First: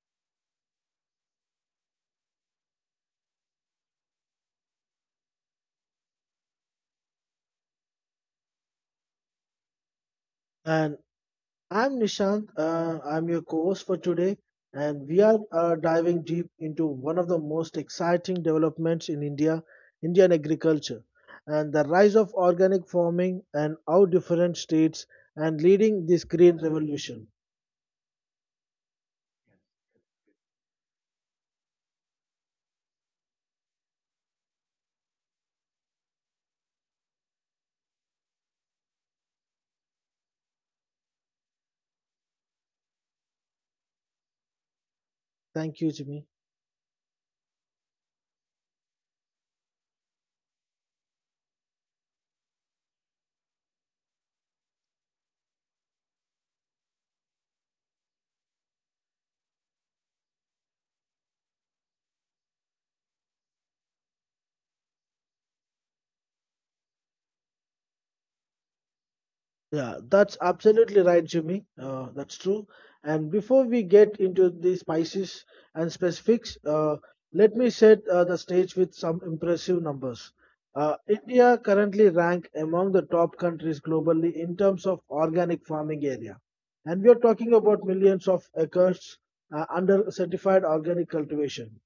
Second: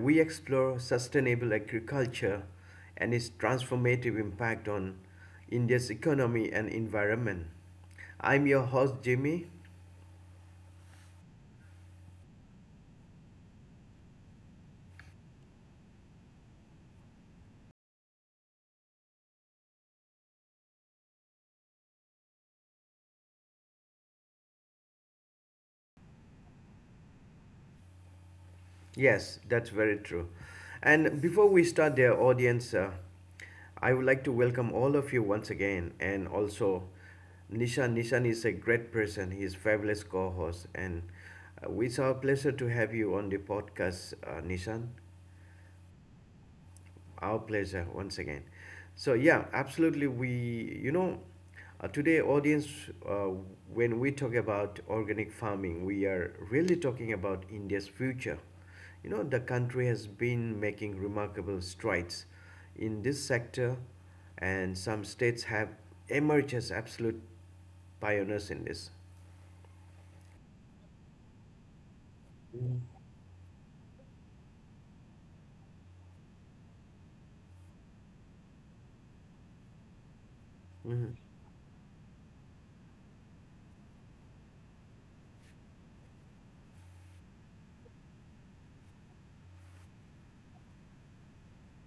we explore sustainable agriculture and its transformative impact on India's economy and environment. I'm your host, Jimmy. And I'm Nishant. I'm your co host for today. And we are diving deep into one of the most exciting developments in Indian agriculture and the rise of organic farming and how different states and leading this green revolution. Yes, that's very true. And before we start, dear audience, I would like to welcome all of you once again and also Nishan. Is a great person. He is fabulous co host, and it's our pleasure to have you on the podcast, Nishan. Thank you, Jimmy. Our pleasure once again. So yeah, absolutely. We today audience, uh, when we talk about organic farming, we are really talking about India's future. You know, the country has been making remarkable strides in this sector, and some states have emerged as absolute pioneers in this. Yeah, that's absolutely right, Jimmy. That's true. And before we get into the spices and specifics, let me set the stage with some impressive numbers. Mhm. India currently rank among the top countries globally in terms of organic farming area, and we are talking about millions of acres under certified organic cultivation.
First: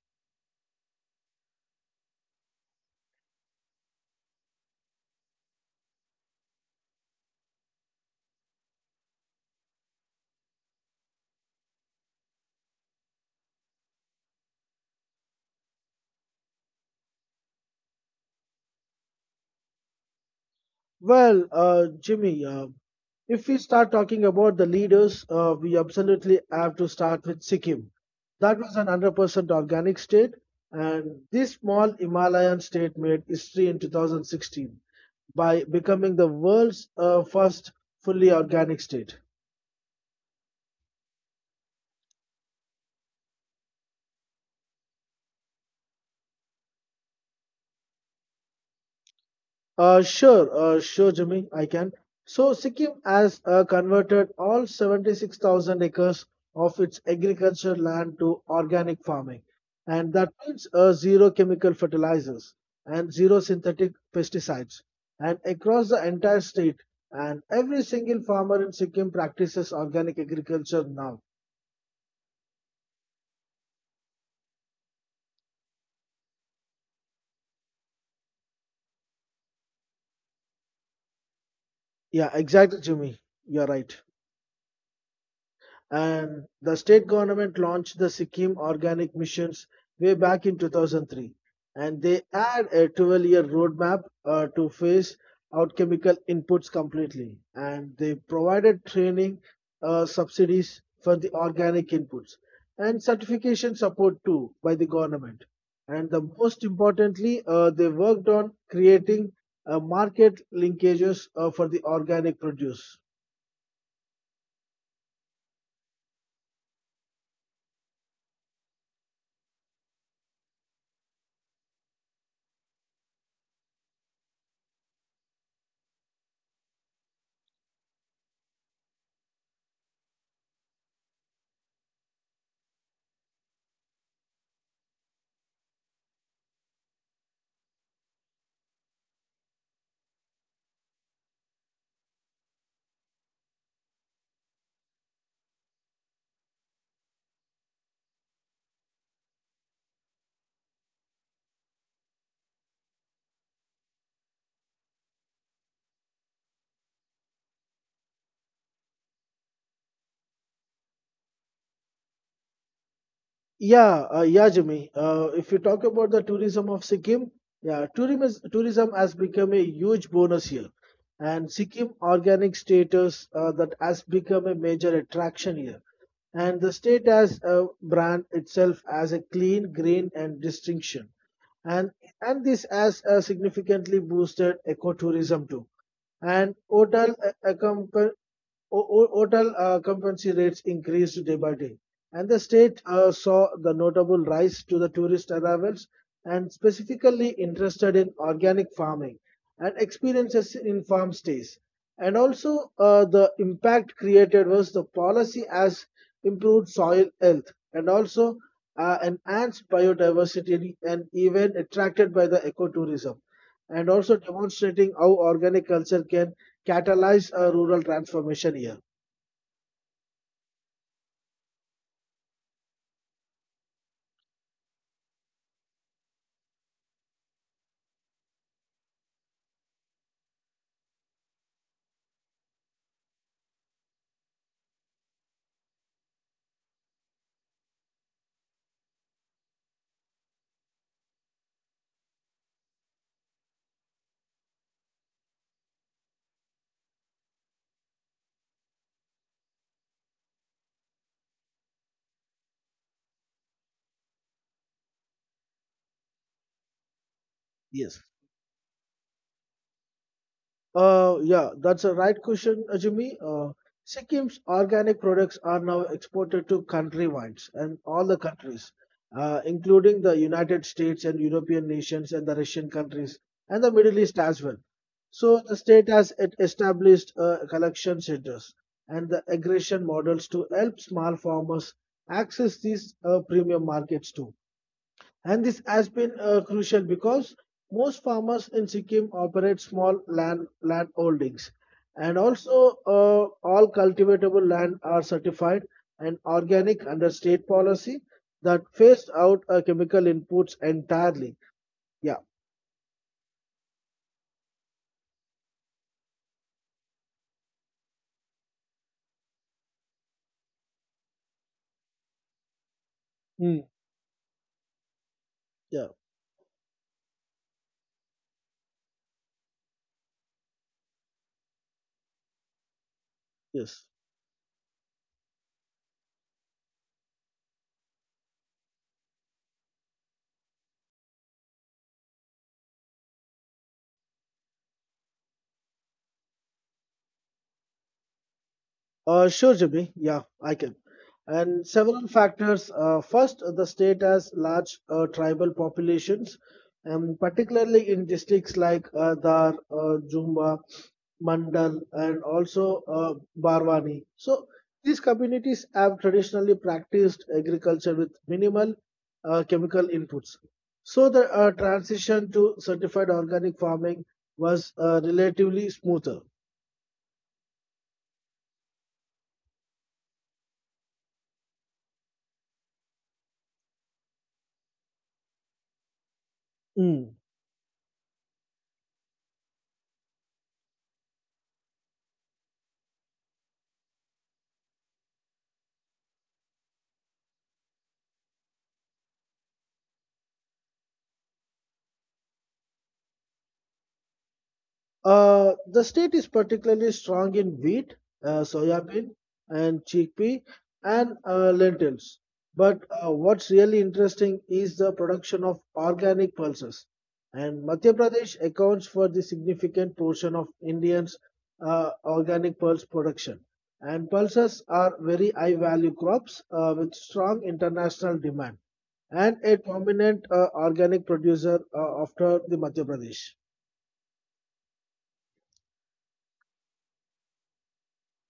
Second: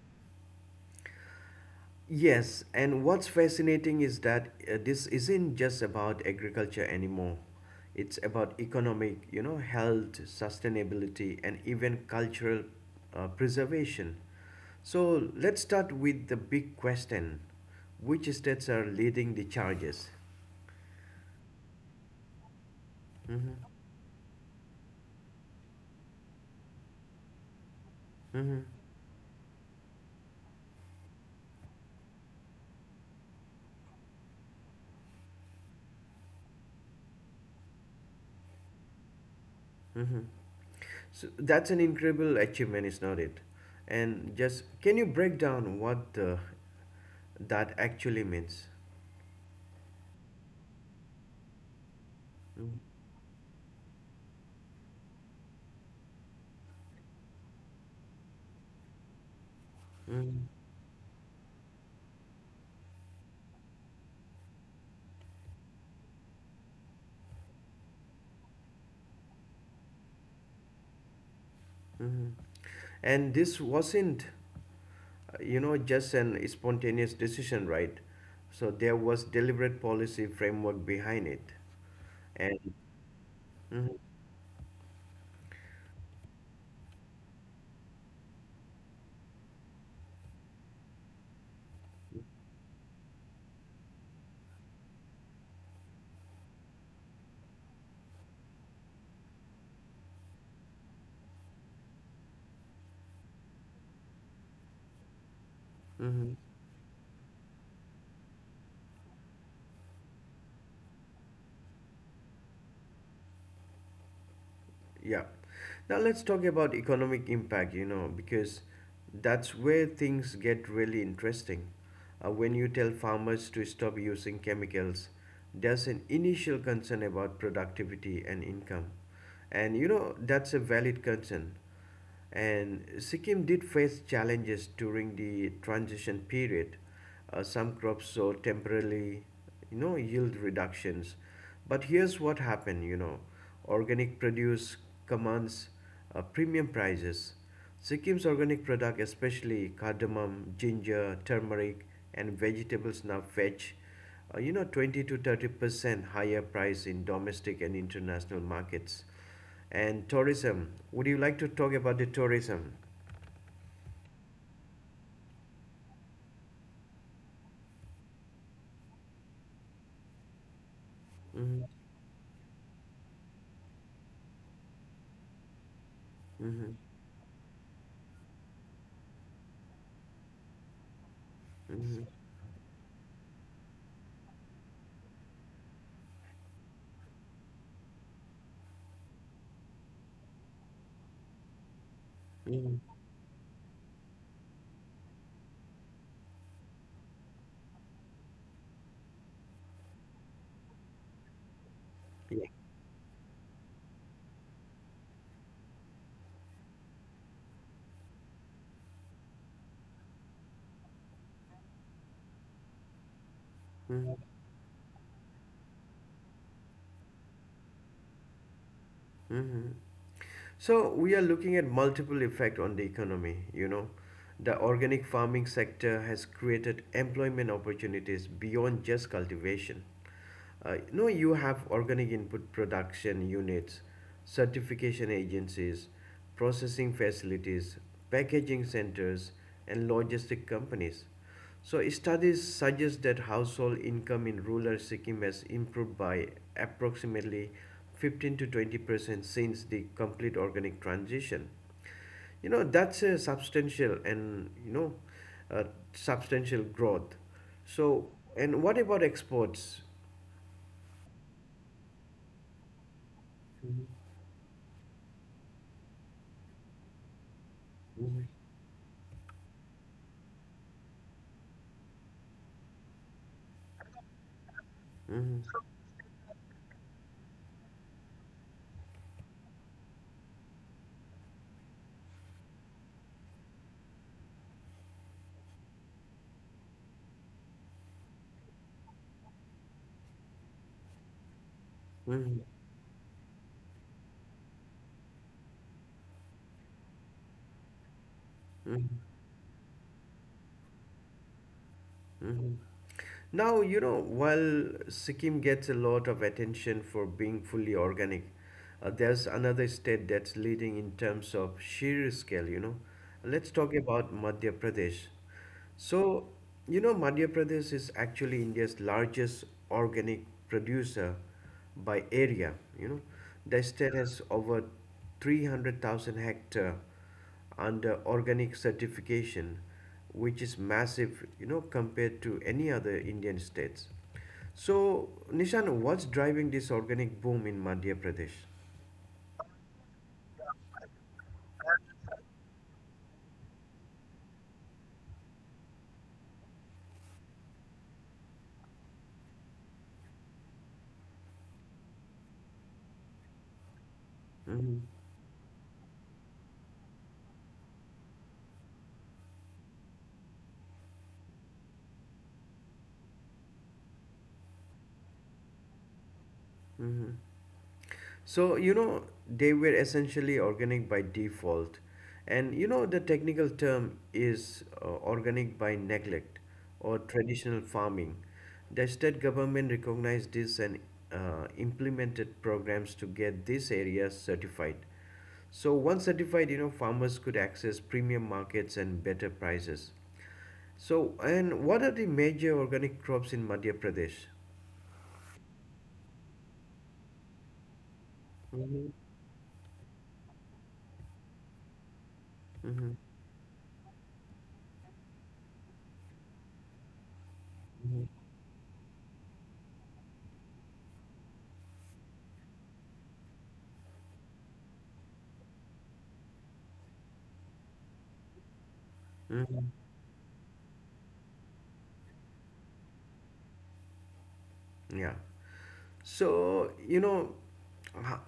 Yes, and what's fascinating is that this isn't just about agriculture anymore. It's about economic, you know, health, sustainability, and even cultural preservation. So let's start with the big question: Which states are leading the charges? Well, Jimmy, if we Mm-hmm. start talking about the leaders, we absolutely have to start with Sikkim. That Mm-hmm. was an 100% organic state, and this small Himalayan state made history in 2016 by becoming the world's first fully organic state. Mm-hmm. So that's an incredible achievement, is not it? And just can you break down what that actually means? Sure, Jimmy, I can. So Mm-hmm. Sikkim has converted all 76,000 acres of its agricultural land to organic farming, and that Mm-hmm. means zero chemical fertilizers and zero synthetic pesticides. And across the entire state, and every single farmer in Sikkim practices organic agriculture now. Mhm. And this wasn't, you know, just an spontaneous decision, right? So there was deliberate policy framework behind it. Yeah, And exactly, Jimmy. You're right. mhm, And the state government launched the Sikkim Organic Missions way back in 2003. And they had a 12-year roadmap to phase out chemical inputs completely. And they provided training subsidies for the organic inputs and certification support too by the government. And the mhm, most importantly, they worked on creating market linkages for the organic produce. yeah. Now let's talk about economic impact, you know, because that's where things get really interesting. When you tell farmers to stop using chemicals, there's an initial concern about productivity and income. And you know, that's a valid concern. And Sikkim did face challenges during the transition period. Some crops saw temporarily, you know, yield reductions. But here's what happened, you know, organic produce commands premium prices. Sikkim's organic product, especially cardamom, ginger, turmeric, and vegetables, now fetch, you know, 20 to 30% higher price in domestic and international markets and tourism. Would you like to talk about the tourism? Yeah, Jimmy. If you talk about the tourism of Sikkim, yeah, tourism has become a huge bonus here, and Mm-hmm. Sikkim organic status that has become a major attraction here. And the Mm-hmm. state has brand itself as a clean, green, and distinction and Mm-hmm. This has significantly boosted ecotourism too. And hotel accompan- ho- ho- hotel occupancy rates increased day by day. And the state Mm-hmm. Saw the notable rise to the tourist arrivals and specifically interested in organic farming and experiences in farm stays. And Yeah. also, the impact created was the policy has improved soil health and also and enhanced biodiversity and even attracted by the ecotourism, and also Mm-hmm. demonstrating how organic culture can catalyze a rural transformation here. Mm-hmm. So we are looking at multiple effect on the economy, you know. The organic farming sector has created employment opportunities beyond just cultivation. No, you have organic input production units, certification agencies, processing facilities, packaging centers, and logistic companies. So, studies suggest that household income in rural Sikkim has improved by approximately 15 to 20% since the complete organic transition. You know, that's a substantial and you know uh, substantial growth. Yes. So, and what about exports? Yeah, that's a right question, Ajumi. Sikkim's organic products are now exported to country wines and all the Mhm, countries, including the United States and European nations and the Russian countries and the Middle East as well. So mhm, the state has it established collection centers and the aggregation models to help small farmers access these premium markets too. And this has been crucial because most farmers in Sikkim operate small land holdings, and mhm, also all cultivatable land are certified and organic under state policy that mhm, phased out chemical inputs entirely. Yeah. mhm. Now, you know, while Sikkim gets a lot of attention for being fully organic, there's another state that's leading in terms of sheer scale, you know. Let's Mm. talk about Madhya Pradesh. Yeah. So, you know, Madhya Pradesh is actually India's largest organic producer by area, you know. The Yes. state has over 300,000 hectare under organic certification, which is massive, you know, compared to any other Indian states. So, Nishan, what's driving this organic boom in Madhya Pradesh? Sure, Jimmy. Yeah, I can. And several factors. First, the state has large tribal populations, and particularly in districts like Dhar, Jumba, Mandal, and also Barwani. So Mm-hmm. these communities have traditionally practiced agriculture with minimal chemical inputs. So the transition to certified organic farming was relatively smoother. Mm-hmm. So, you know, they were essentially organic by default. And you know, the technical term is organic by neglect or Hmm. traditional farming. The state government recognized this and implemented programs to get these areas certified. So, once certified, you know, farmers could access premium markets and better prices. So, and what are the major organic crops in Madhya Pradesh? The state is particularly strong in wheat, Mm-hmm. soybean, and chickpea, and lentils. But Mm-hmm. What's really interesting is the production of organic pulses. And Madhya Pradesh accounts for the significant portion of Indians' organic pulse production. And pulses are very high value crops with strong international demand and a Mm-hmm. prominent organic producer after the Madhya Pradesh. Yeah. So, you know, how,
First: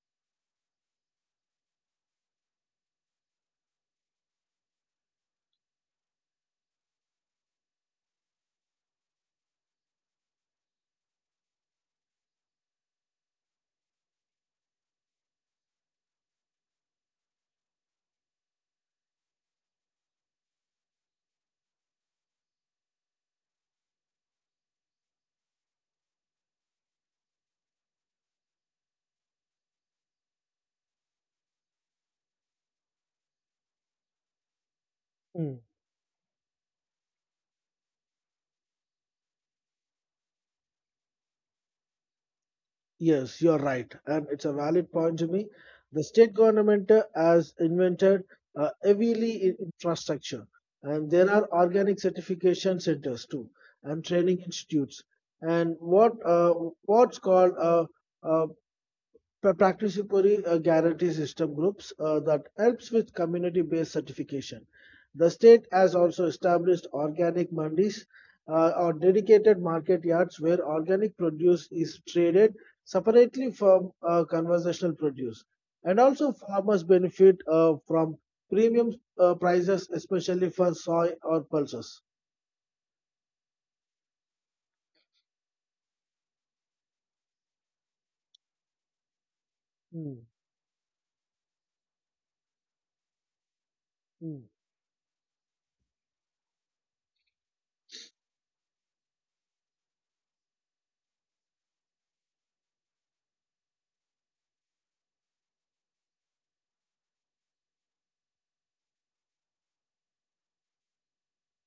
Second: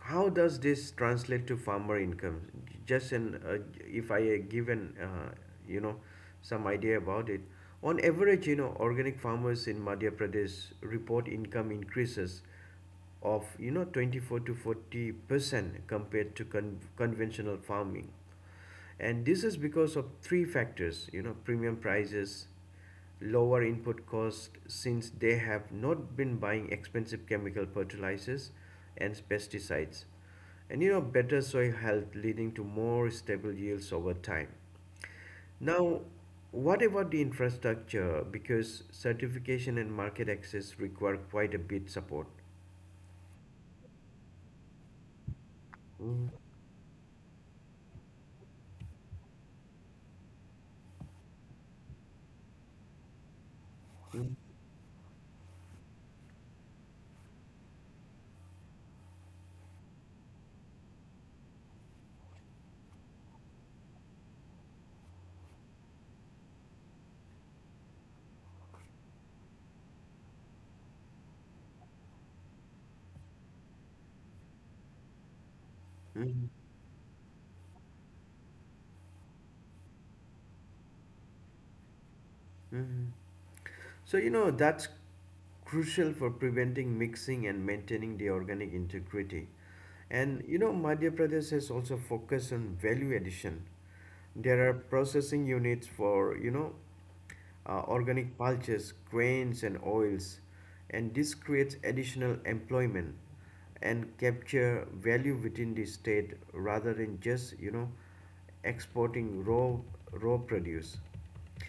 how does this translate to farmer income? Just an, if I give an, you know, some idea about it. On average, you know, organic farmers in Madhya Pradesh report income increases of, you know, 24 to 40% compared to conventional farming. And this is because of three factors, you know: premium prices, lower input cost since they have not been buying expensive chemical fertilizers and pesticides, and you know better soil health leading to more stable yields over time. Now what about the infrastructure, because certification and market access require quite a bit support? Yes, you're right, and it's a valid point, Jimmy. The Mhm, state government has invented heavily in infrastructure, and there are organic certification centers too, and training institutes, and what what's called uh, participatory guarantee system groups that helps with community-based certification. The state has also established organic mandis or dedicated market yards where organic produce is traded separately from conventional produce. And also mhm, farmers benefit from premium prices, especially for soy or pulses. mhm. So, you know, that's crucial for preventing mixing and maintaining the organic integrity. Mm, And, you know, Madhya Pradesh has also focused on value addition. mm, There are processing units for, you know, organic pulses, grains, and oils, and this creates additional employment and capture value within the state rather than just you know exporting raw produce.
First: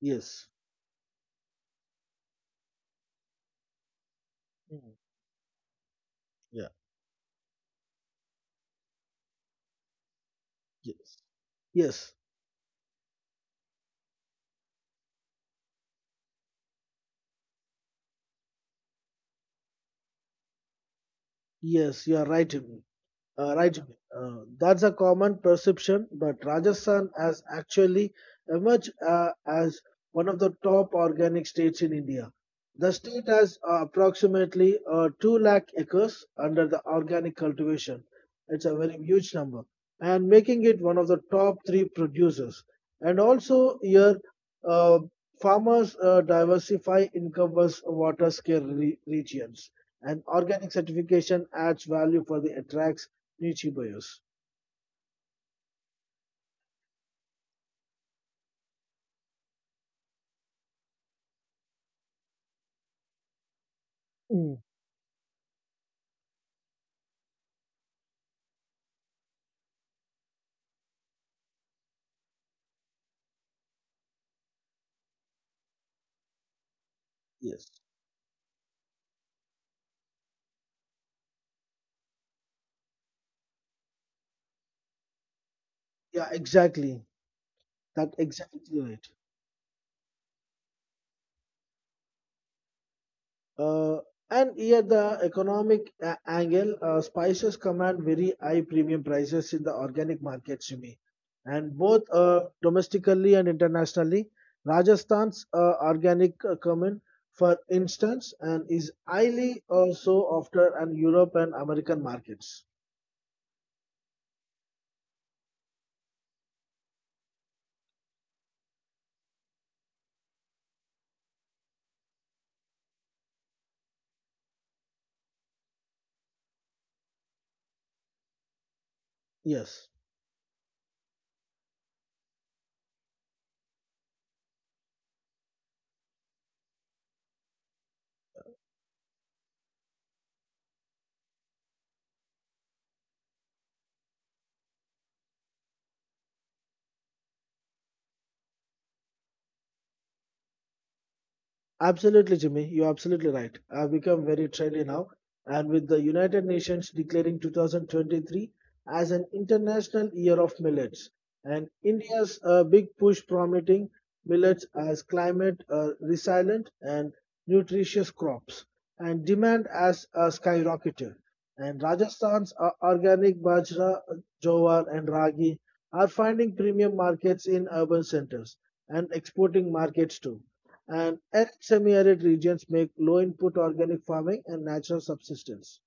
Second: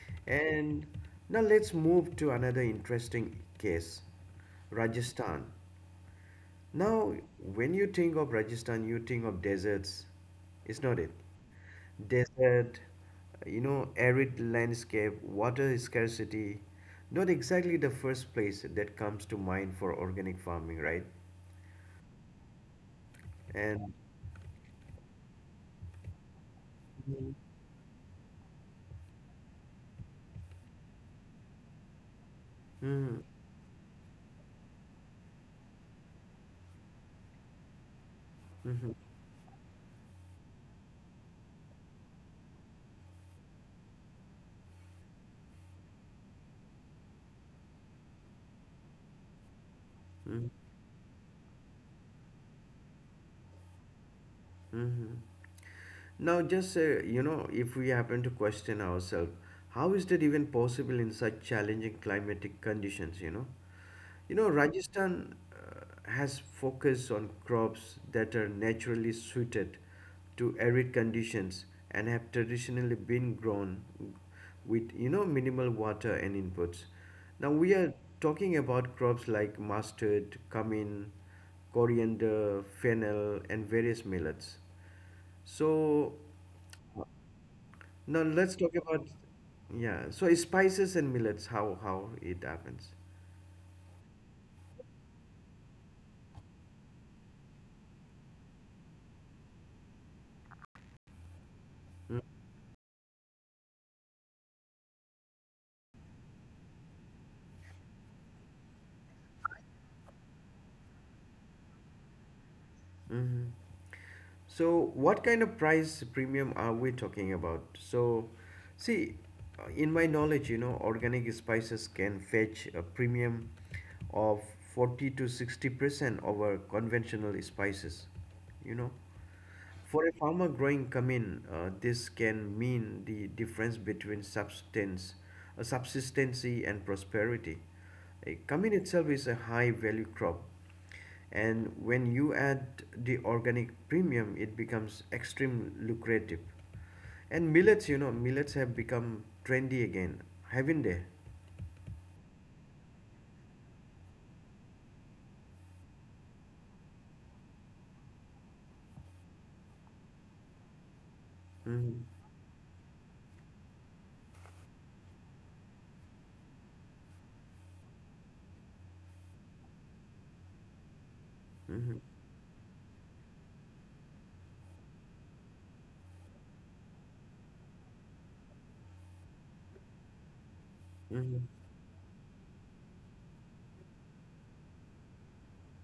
yes, And now let's move to another interesting case: mm, Rajasthan. yeah, Now, when you think of Rajasthan, you think of deserts, is not it? yes, yes, Desert, you know, arid landscape, water scarcity. Not exactly the first place that comes to mind for organic farming, right? yes, you are right. Right, And. Jimmy. That's a common perception, but Rajasthan Mhm. has actually emerged as one of the top organic states in India. The Mhm. state has approximately 2 lakh acres under the organic cultivation. It's a Mhm. very huge number and making it one of the top three producers. And also here, uh, farmers diversify income was water scarce regions. And Mhm. organic certification adds value for the attracts Nietzsche bias. Mhm. Now, just you know, if we happen to question ourselves, how is that even possible in such challenging climatic conditions? You know, Mm. Rajasthan has focus on crops that are naturally suited to arid conditions and have traditionally been grown with, you know, minimal water and inputs. Now we Yes. are talking about crops like mustard, cumin, coriander, fennel, and various millets. So Yeah, exactly. That now let's talk exactly right. about, yeah. So spices and millets, how it happens. Uh, and here the economic angle, spices command very high premium prices in the organic market, Shimi. And both domestically and internationally, Rajasthan's organic cumin, for instance, and is highly so after and Europe and American markets. Mm-hmm. So, what kind of price premium are we talking about? So, see, in my knowledge, you know, organic spices can fetch a premium of 40 to 60% over conventional spices, you know. Yes. For a farmer growing cumin, this can mean the difference between subsistency and prosperity. A cumin itself is a high value crop, and when you add the organic premium, it becomes extremely lucrative. And millets, you know, millets have become trendy again, haven't they? Absolutely, Jimmy. You're absolutely right. I've become very trendy now. And with the United Nations declaring 2023 as an International Year of Millets, and Mm-hmm. India's big push promoting millets as climate resilient and nutritious crops, and demand as a skyrocketed. And Mm-hmm. Rajasthan's organic bajra, jowar, and ragi are finding premium markets in urban centers and exporting markets too and Mm-hmm. semi-arid regions make low-input organic farming and natural subsistence.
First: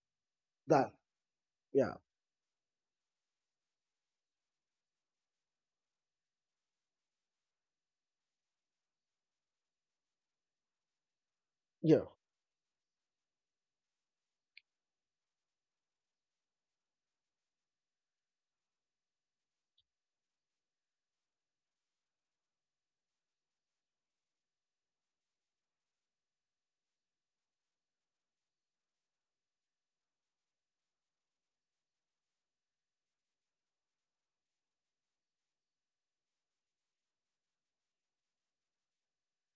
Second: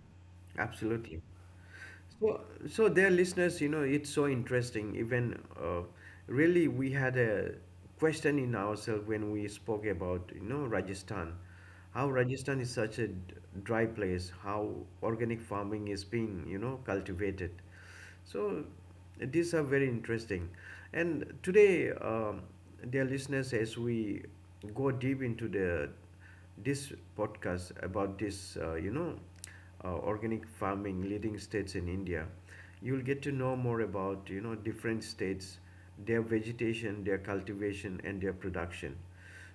That, Absolutely. yeah, So, so dear listeners, you know, it's so interesting. Even really, we had a question in ourselves when we spoke about, you know, Rajasthan, yeah, how Rajasthan is such a dry place, how organic farming is being, you know, cultivated. So, these are very interesting. And today, dear listeners, as we go deep into the this podcast about this, you know organic farming leading states in India, you'll get to know more about you know different states, their vegetation, their cultivation, and their production.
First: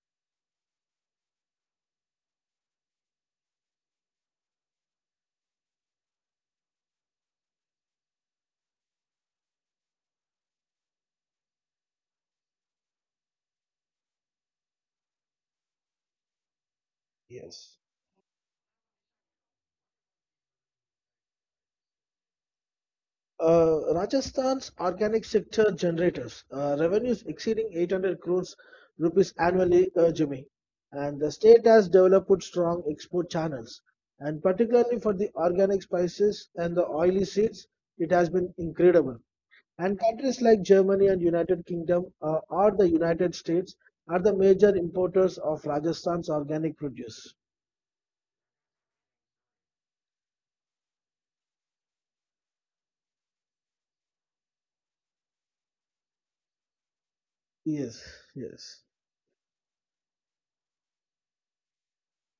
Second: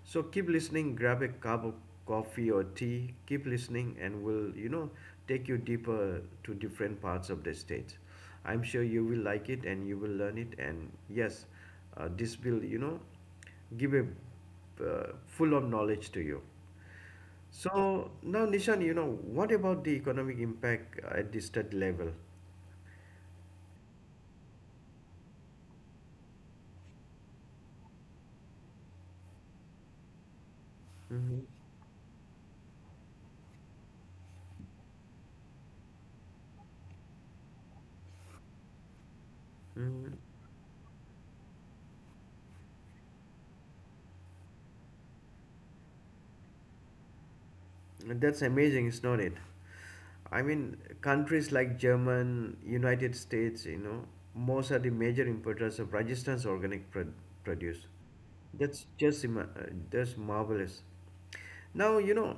So keep listening, grab a cup of coffee or tea, keep listening, and we'll you know take you deeper to different parts of the state. I'm sure you will like it and you will learn it. And yes, this will you know give a full of knowledge to you. yes. So now, Nishan, you know, what about the economic impact at the state level? Rajasthan's organic sector generators revenues exceeding 800 crores rupees annually, Jimmy. And the Hmm. state has developed strong export channels. And particularly for the organic spices and the oily seeds, it has been incredible. And Hmm. countries like Germany and United Kingdom or the United States are the major importers of Rajasthan's organic produce. That's amazing, is not it? I mean, countries like German, United States, you know, most are the major importers of Rajasthan's organic produce. Yes, yes. That's marvelous. Now, you know,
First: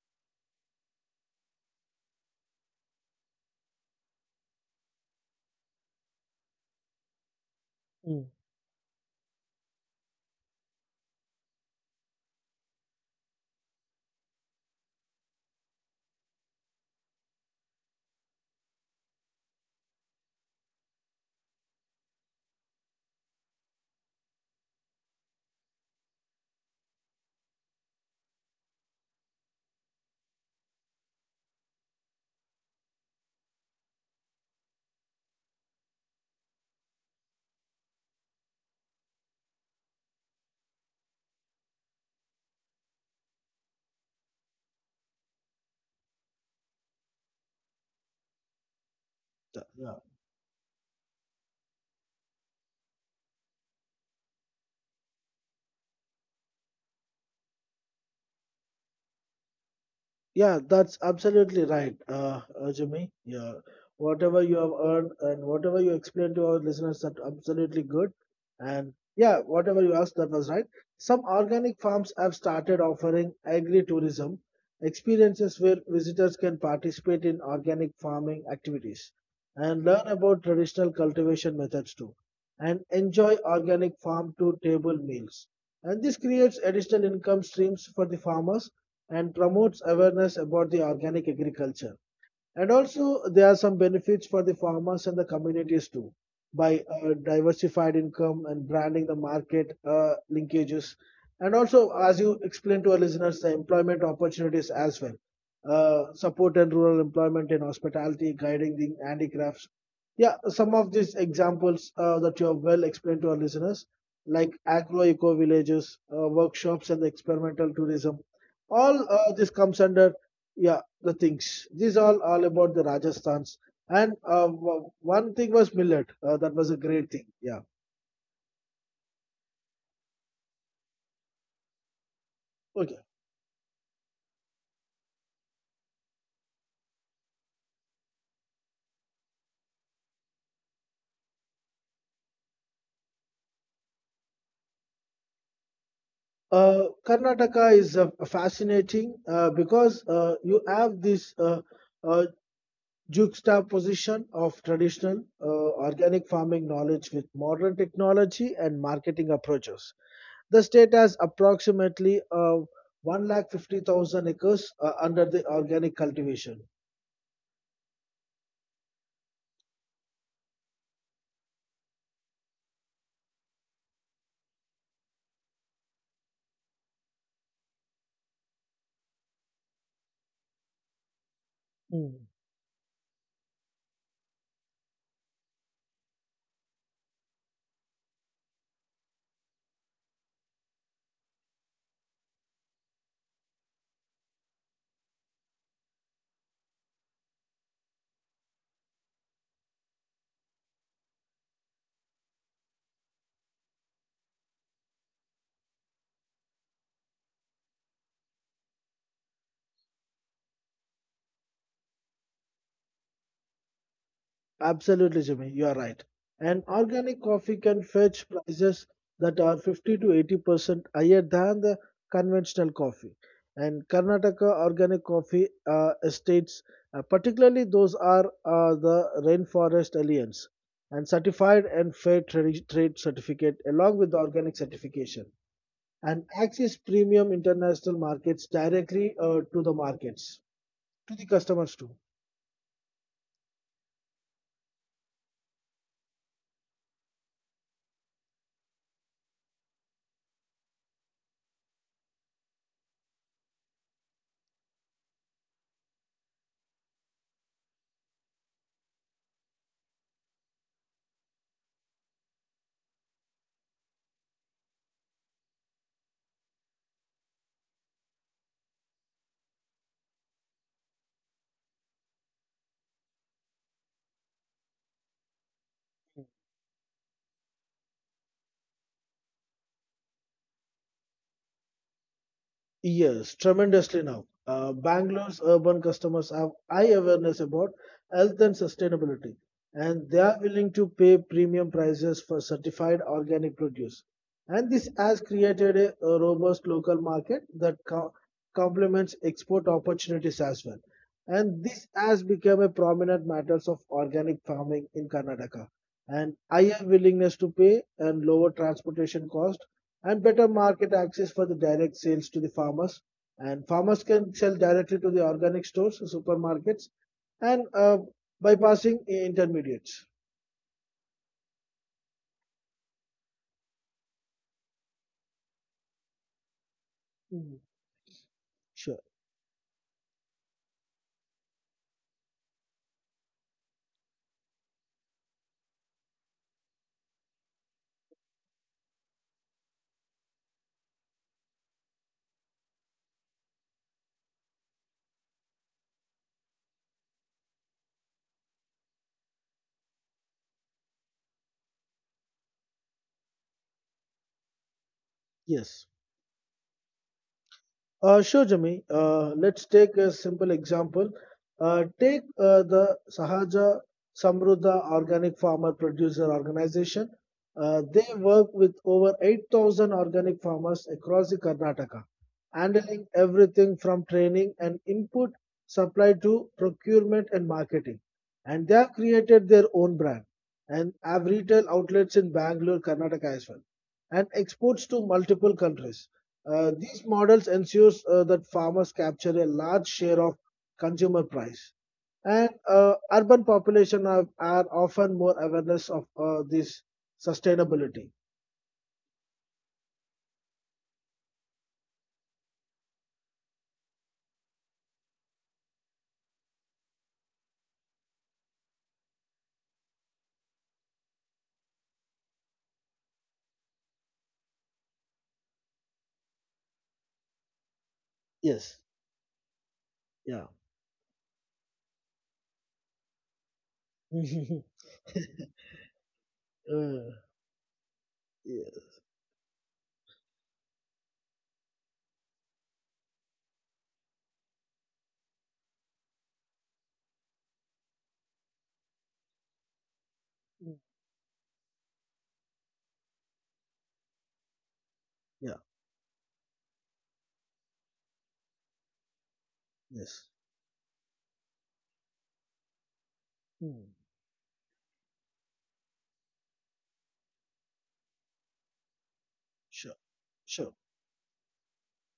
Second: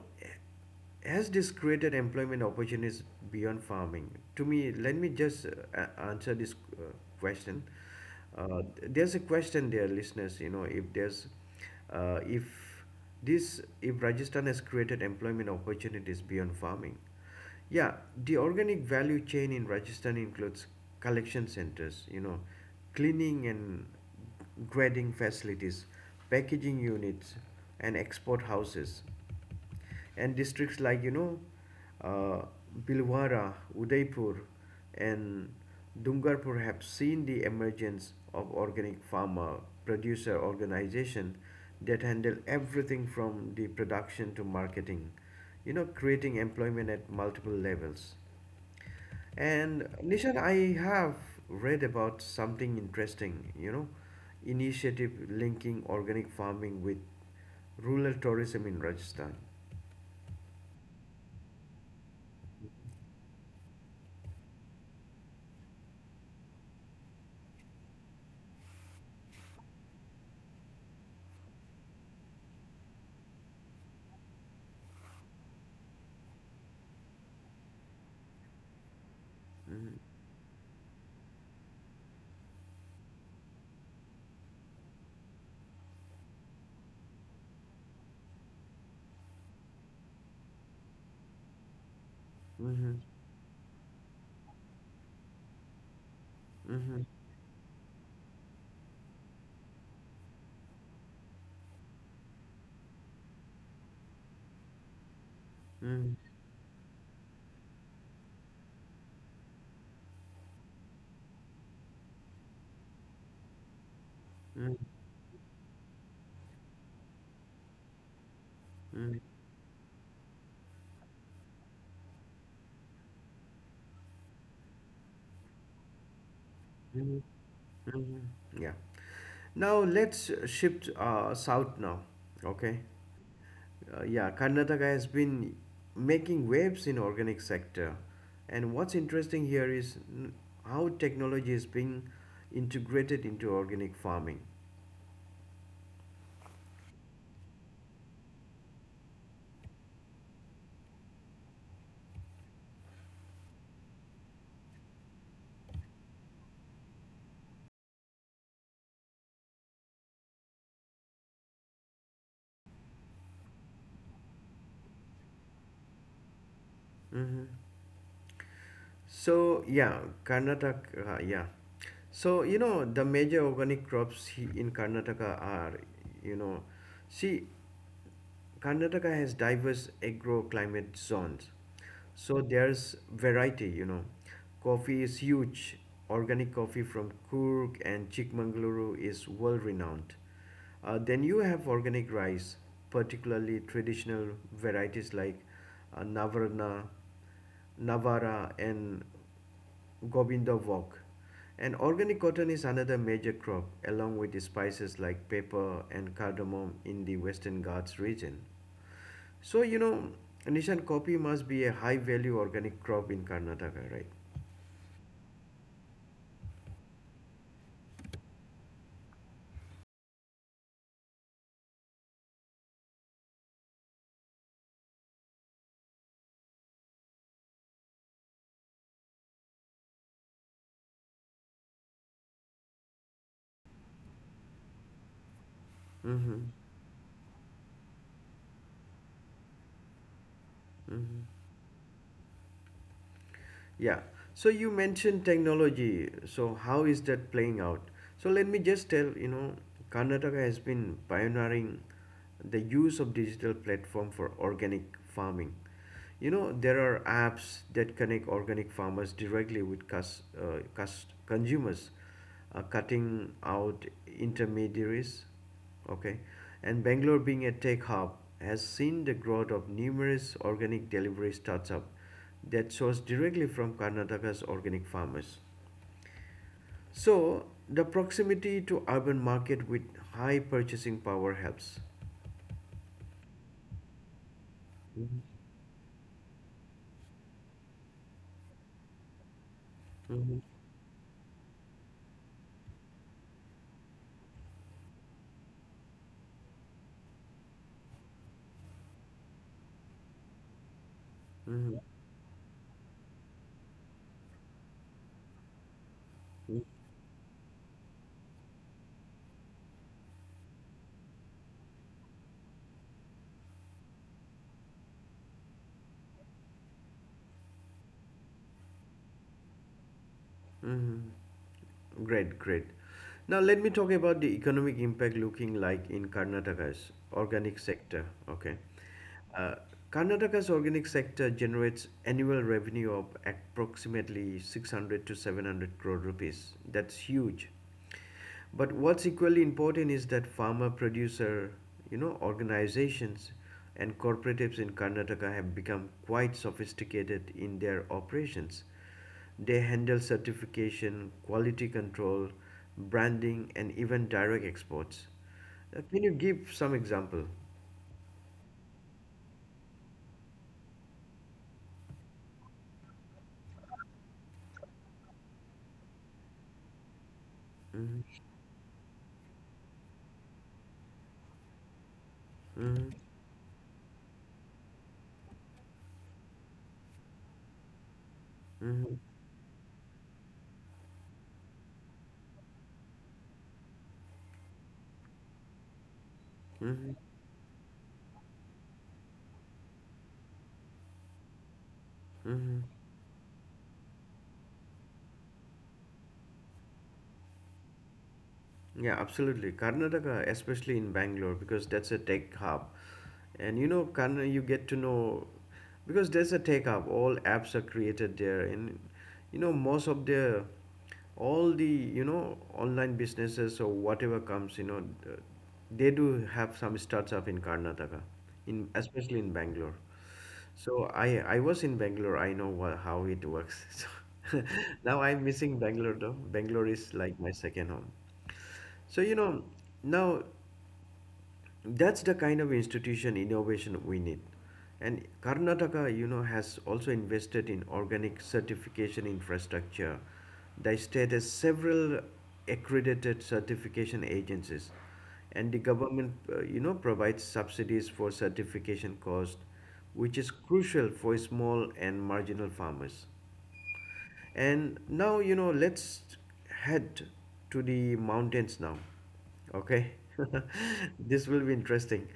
has this created employment opportunities beyond farming? To me, let me just answer this question. Mm. There's a question there, listeners. You know, if there's, if this, if Rajasthan has created employment opportunities beyond farming, yeah, the organic value chain in Rajasthan includes collection centers. You know, cleaning and grading facilities, packaging units, and export houses, and districts like you know uh, Bilwara, Udaipur, and Dungarpur have seen the emergence of organic farmer producer organization that handle everything from the production to marketing, you know, creating employment at multiple levels. And Yeah. Nishan, I have read about something interesting, you know, initiative linking organic farming with rural tourism in Rajasthan. Yeah, that's absolutely right, Jimmy. Yeah, whatever you have earned and whatever you explained to our listeners, that absolutely good. And yeah, whatever you asked, that was right. Some organic farms have started offering agri-tourism experiences where visitors can participate in organic farming activities and Mm-hmm. learn about traditional cultivation methods too and enjoy organic farm to table meals. And this creates additional income streams for the farmers and promotes awareness about the organic agriculture. And Mhm. also, there are some benefits for the farmers and the communities too, by Mhm. Diversified income and branding the market linkages. And also, as you explained to our listeners, the employment opportunities as well. Mhm. Support and rural employment in hospitality, guiding the handicrafts. Yeah, some of these examples that you have well explained to our listeners, like Mhm. agro eco villages, workshops, and the experimental tourism. All Mhm. This comes under yeah the things. These all about the Rajasthans. And one thing was millet. That was a great Mhm. thing. Yeah. Mhm. Yeah. Now let's shift south now. Okay. Okay. Yeah, Karnataka has been making waves in organic sector, and what's interesting here is how technology is being integrated into organic farming. Karnataka is fascinating because you have this uh, juxtaposition of traditional organic farming knowledge with modern technology and marketing approaches. The state has approximately one lakh fifty thousand acres under the organic cultivation. Hmm. So yeah, Karnataka. Yeah. So you know the major organic crops in Karnataka are, you know, see Karnataka has diverse agro-climate zones, so there's variety. You know, coffee is huge. Organic coffee from Coorg and Chikmagaluru is world-renowned. Then you have organic rice, particularly traditional varieties like Navarna, Navara, and Govinda Walk. And organic cotton is another major crop, along with spices like pepper and cardamom in the Western Ghats region. So, you know, Nishan, coffee must be a high value organic crop in Karnataka, right? Absolutely, Jimmy, you are right. And organic coffee can fetch prices that are 50 to 80% higher than the conventional coffee. And Karnataka organic coffee estates, particularly those are the rainforest alliance, and certified and fair trade certificate along with the organic certification, and Hmm. access premium international markets directly to the markets, to the customers too. Yeah. So you mentioned technology. So how is that playing out? So let me just tell, you know, Karnataka has been pioneering the use of digital platform for organic farming. You know, there are apps that connect organic farmers directly with consumers, cutting out intermediaries, okay, and Bangalore being a tech hub has seen the growth of numerous organic delivery startups that source directly from Karnataka's organic farmers. So the proximity to urban market with high purchasing power helps. Yes, tremendously now. Mhm. Bangalore's urban customers have high awareness about health and sustainability, and they are Mhm. willing to pay premium prices for certified organic produce. And this has created a robust local market that complements export opportunities as well. And Mhm. this has become a prominent matter of organic farming in Karnataka. And Mhm. higher willingness to pay and lower transportation cost and better market access for the direct sales to the farmers. And farmers can sell directly to the organic stores, supermarkets, and bypassing intermediates. Mhm. Great, great. Now let me talk about the economic impact looking like in Karnataka's organic Mhm. sector. Okay, Sure. uh, Karnataka's organic sector generates annual revenue of approximately 600 to 700 crore rupees. That's huge. But what's equally important is that farmer producer, you know, organizations and cooperatives in Karnataka have become quite sophisticated in their operations. They handle certification, quality control, branding, and even direct exports. Uh, Yes. Can you give some example? Sure, Jimmy. Let's take a simple example. Take the Sahaja Samruddha Organic Farmer Producer Organization. They Mhm, work with over 8,000 organic farmers across the Karnataka, mhm, handling everything from training and input supply to procurement and marketing. And they have mhm, created their own brand and have retail outlets in Bangalore, Karnataka as well, and exports to multiple countries. Mhm, These models ensures that farmers capture a large share of consumer price, and mhm. Urban population are often more awareness of this sustainability. Yeah, absolutely. Karnataka, especially in Bangalore, because that's a tech hub, and kind of you get to know because there's a take up all apps are created there, and most of the all the online businesses or whatever comes, they do have some startup in Karnataka, in Yes. especially in Bangalore. Yeah. So I was in Bangalore, I know wha how it works. So uh, now I'm missing Bangalore, though Bangalore is like my second home. yeah. So you know, now that's the kind of institution innovation we need. And Karnataka, has also invested in organic certification infrastructure. The state has several accredited certification agencies, and Yeah. the government you know provides subsidies for certification cost, which Yes. is crucial for small and marginal farmers. Hmm. And now, you know, let's head to the mountains now. Okay? Sure. Sure. This will be interesting.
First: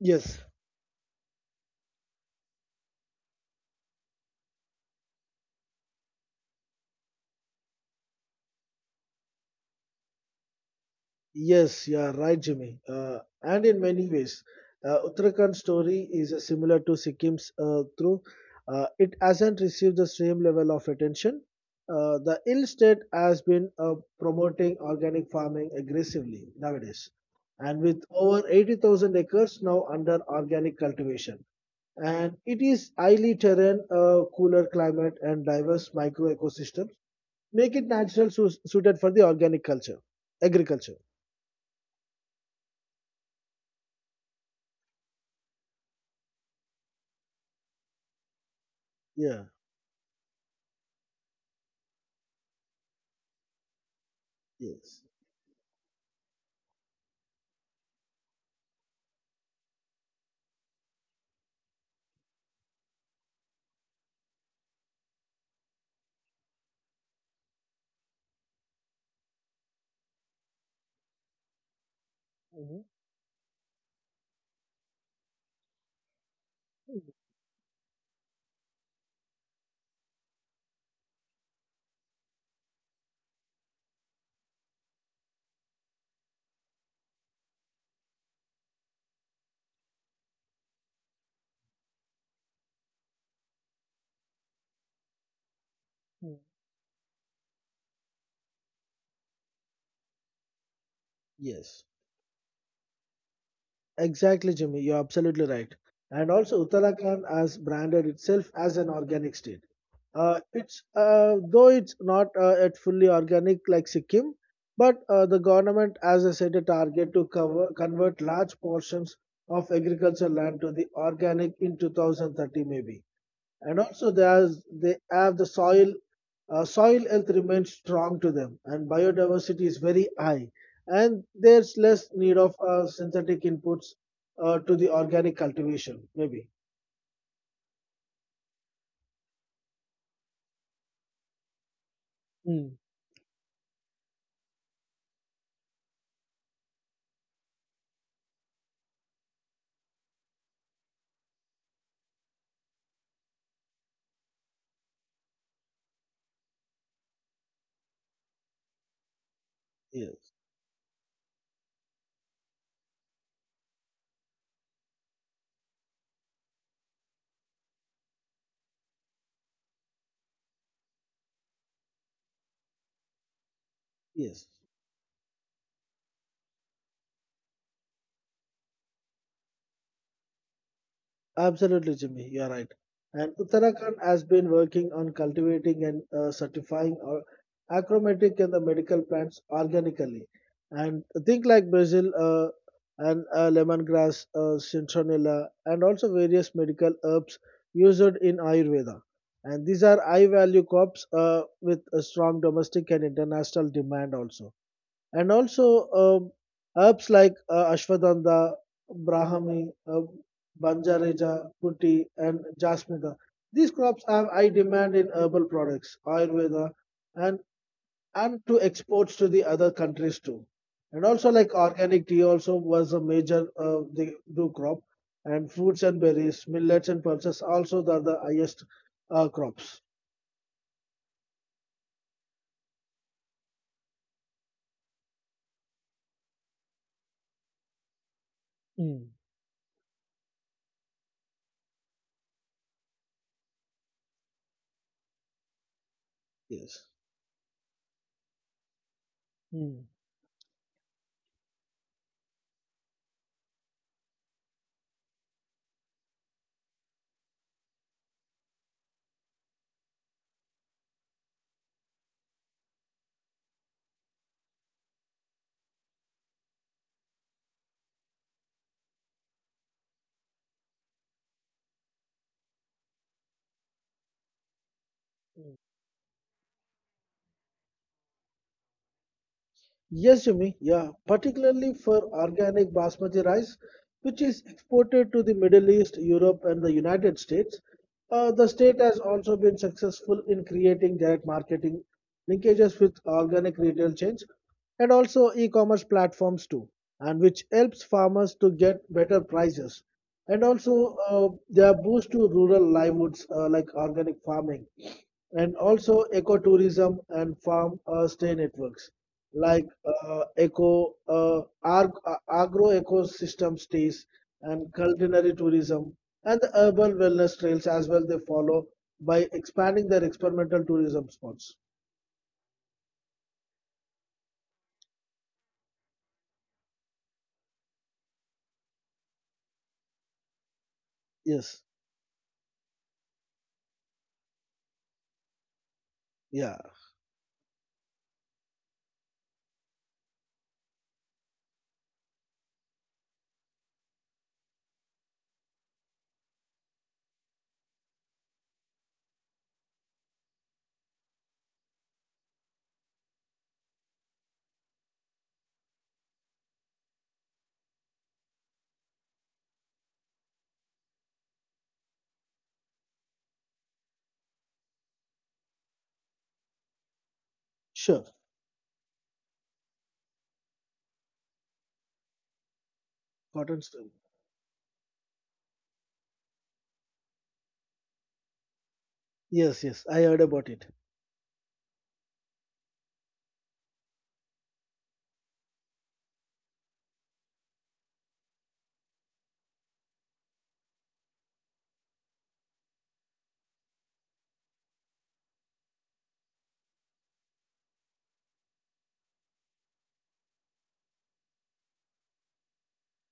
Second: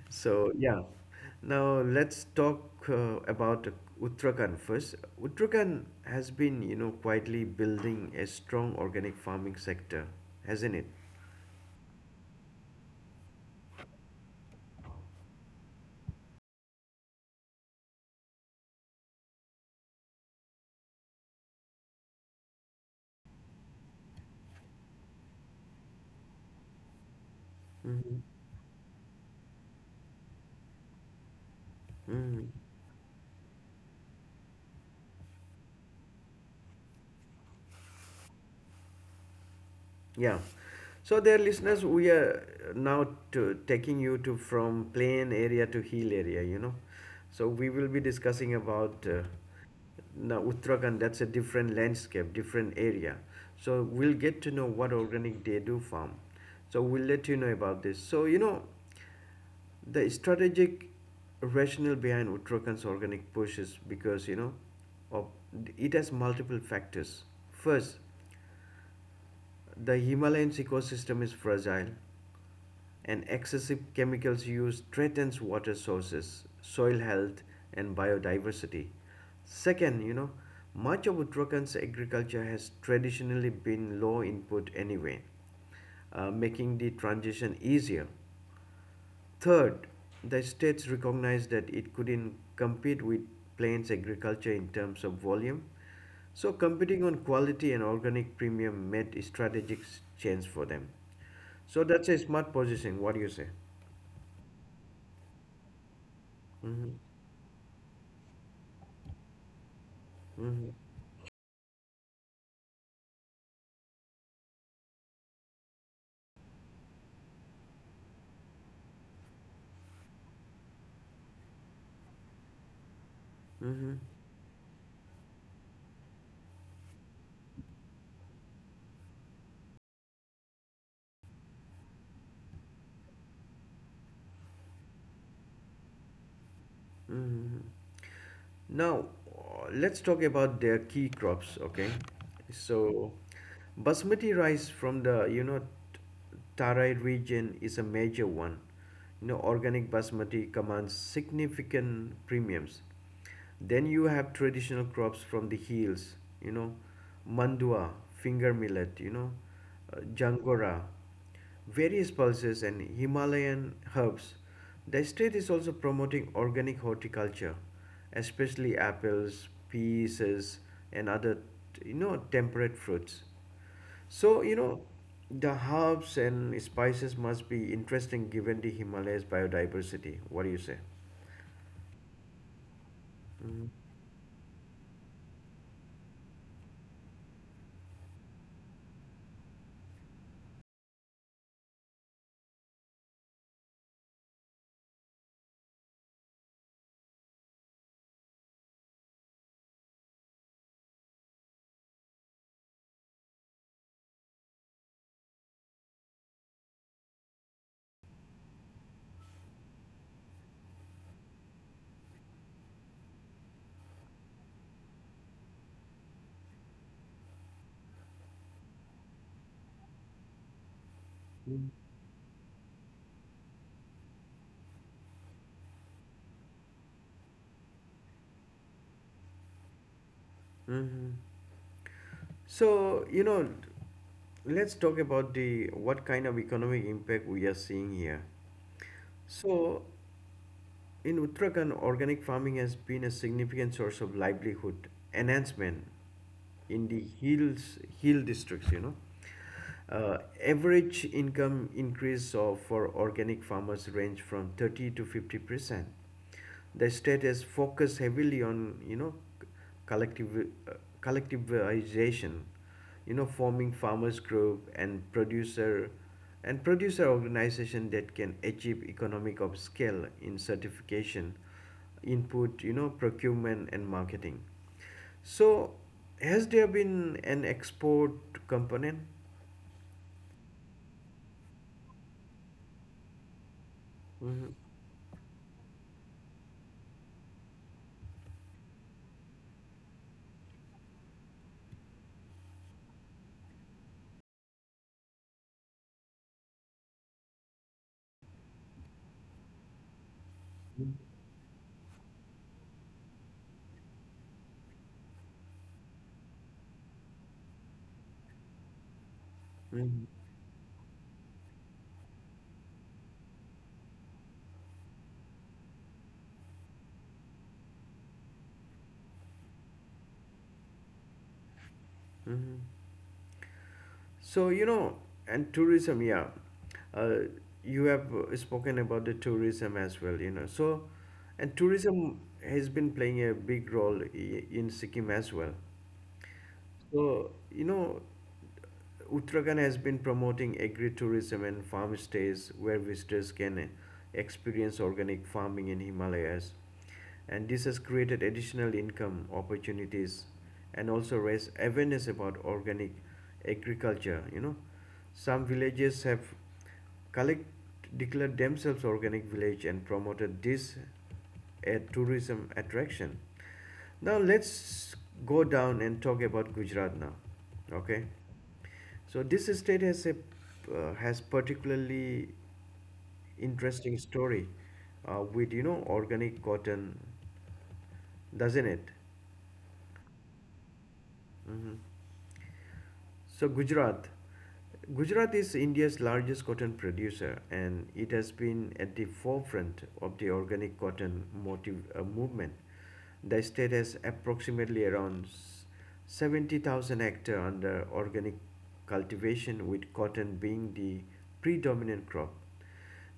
Yes. So, yeah. Now, let's talk about Uttarakhand first. Uttarakhand has been, you know, quietly building a strong organic farming sector, hasn't it? Yes, you are right, Jimmy. And in many ways, Uttarakhand story is similar to Sikkim's through. It hasn't received the same level of attention. The ill state has been promoting organic farming aggressively nowadays, and with over 80,000 acres now under organic cultivation. And Mm-hmm. it is highly terrain, cooler climate, and diverse micro ecosystems make it natural suited for the organic Yeah. agriculture. So, dear listeners, we are now to, taking you to from plain area to hill area. You know, so we will be discussing about Yeah. now Uttarakhand. That's a different landscape, different area. So we'll get to know what Yes. organic they do farm. So we'll let you know about this. So you know, the strategic rationale behind Uttarakhand's organic push is because you know, of, it has multiple factors. First, the Himalayan ecosystem is fragile, Mhm. and excessive chemicals use threatens water sources, soil health, and biodiversity. Second, you know, much of Uttarankhand agriculture has traditionally been low input anyway, making the transition easier. Third, the states recognized that it couldn't compete with plains agriculture in terms of volume, Mhm. so competing on quality and organic premium made strategic sense for them. So Yes, that's a smart position. What do you say? exactly, Jimmy. You're absolutely right. And also, Mhm, Uttarakhand has branded itself as an organic state. It's Though it's not yet fully organic like Sikkim, but the government has a set a target to convert large portions of agricultural land to the organic in 2030, maybe. And mhm, also, there's they have the soil health remains strong to them, and biodiversity is very high, and there's less need of synthetic inputs to the organic cultivation, maybe. mhm. Now, let's talk about their key crops, okay? Mm. So, basmati rice from the, you know, Tarai region is a major one. You know, organic basmati commands significant premiums. Then you have traditional crops from the hills, you know, mandua, finger millet, you know, Yes, jangora, various pulses and Himalayan herbs. The state is also promoting organic horticulture, especially apples, peases, and other you know temperate fruits. So yes. you know the herbs and spices must be interesting given the Himalayas biodiversity. What do you say? Absolutely, Jimmy. You're right. And Mm-hmm. Uttarakhand has been working on cultivating and certifying our achromatic and the medical plants organically. And think like Brazil, and lemongrass, citronella, and also various medical herbs used in Ayurveda. And these are high value crops with a strong domestic and international demand also, and also, herbs like ashwagandha, brahmi, banjareja, kuti, and jasmida. These crops have high demand in herbal products, Ayurveda, and to exports to the other countries too. And also, like organic tea also was a major the do crop, and fruits and berries, millets and pulses also are the highest crops. Mm-hmm. So you know, let's talk about the what kind of economic impact we are seeing here. Mm. So in Uttarakhand, organic farming has been a significant source of livelihood enhancement Yes. in the hills, hill districts, you know. Mm. Average income increase of, for organic farmers range from 30 to 50%. The state has focused heavily on you know collective collectivization, you know, forming farmers group and producer organization that can achieve economic of scale in certification input, you know, procurement and marketing. So has there been an export component? Yes, Jimmy. Yeah, particularly for organic basmati rice, which is Mm-hmm. exported to the Middle East, Europe, and the United States. The state has also been successful in creating direct marketing linkages with organic retail chains and also e-commerce platforms too, and which helps farmers to get better prices. And also, they are boost to rural livelihoods like organic farming and also ecotourism and farm stay networks like agro ecosystem stays and culinary tourism and the urban wellness trails as well they follow by expanding their experimental tourism spots. Hmm. So, you know, and tourism, yeah. Uh, you have spoken about the tourism as well, you know. So, and Yes. tourism has been playing a big role in Sikkim as well. Yeah. So, you know, Uttarakhand has been promoting agritourism and farm stays where visitors can experience organic farming in Himalayas. And this has created additional income opportunities, and also raised awareness about organic agriculture. You know, some villages have collect declared themselves organic village and promoted this a tourism attraction. Now let's go down and talk about Gujarat now. Okay, Sure. so this state has a has particularly Cotton stream. interesting story with you know organic cotton, doesn't it? Yes, yes, I heard about it. Hmm. So Gujarat is India's largest cotton producer, and it has been at the forefront of the organic cotton motive movement. The state has approximately around 70,000 hectare under organic cultivation, with cotton being the predominant crop.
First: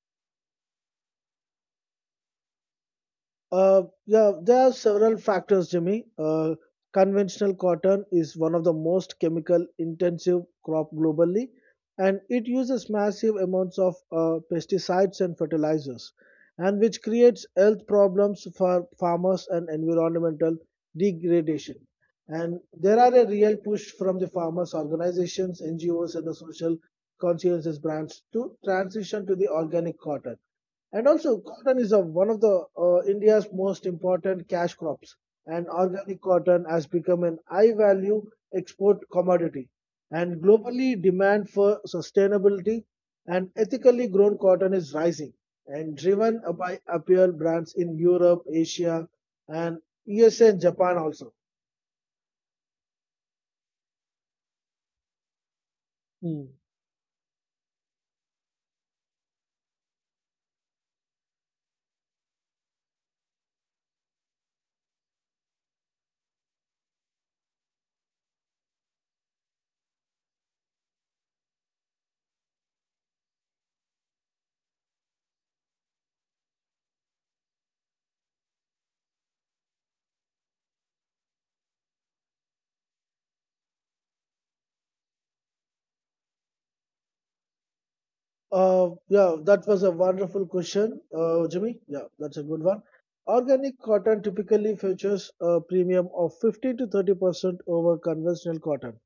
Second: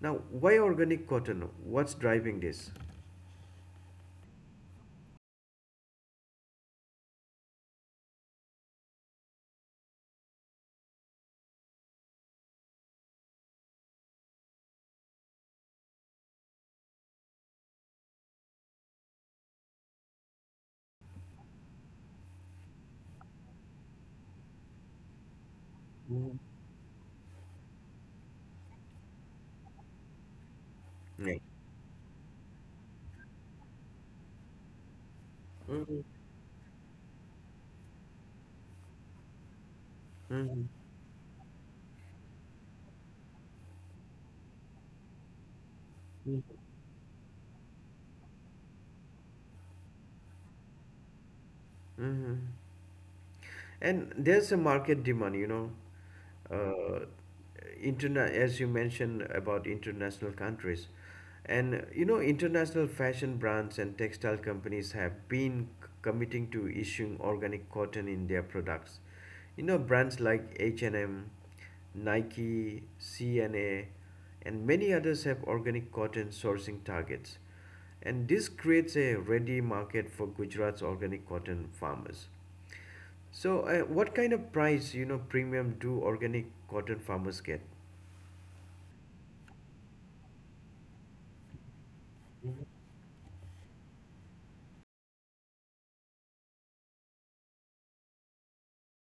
Now, why organic cotton? What's driving this? Yeah, there are several factors, Jimmy. Conventional cotton is one of the most chemical intensive crop globally, and it uses massive amounts of pesticides and fertilizers, and which creates health problems for farmers and environmental degradation. And there are a real push from the farmers' organizations, NGOs, and the Mhm. social consciences brands to transition to the organic cotton. And Yeah. also, cotton is one of the India's most important cash crops, and Hmm. organic cotton has become an high-value export commodity. And globally, demand for sustainability and ethically grown cotton is rising, and driven Hmm. by apparel brands in Europe, Asia, and USA and Japan also. Hmm. And there's a market demand, you know uh, as you mentioned about international countries. And you know international fashion brands and textile companies have been committing to issuing organic cotton in their products. You know brands like H&M, Nike, C and A, and many others have organic cotton sourcing targets, and this creates a ready market for Gujarat's organic cotton farmers. So, what kind of price, you know, premium do organic cotton farmers get? Yeah, that was a wonderful question, Jimmy. Yeah, that's a good one. Organic cotton typically features a premium of 15 to 30% over conventional cotton.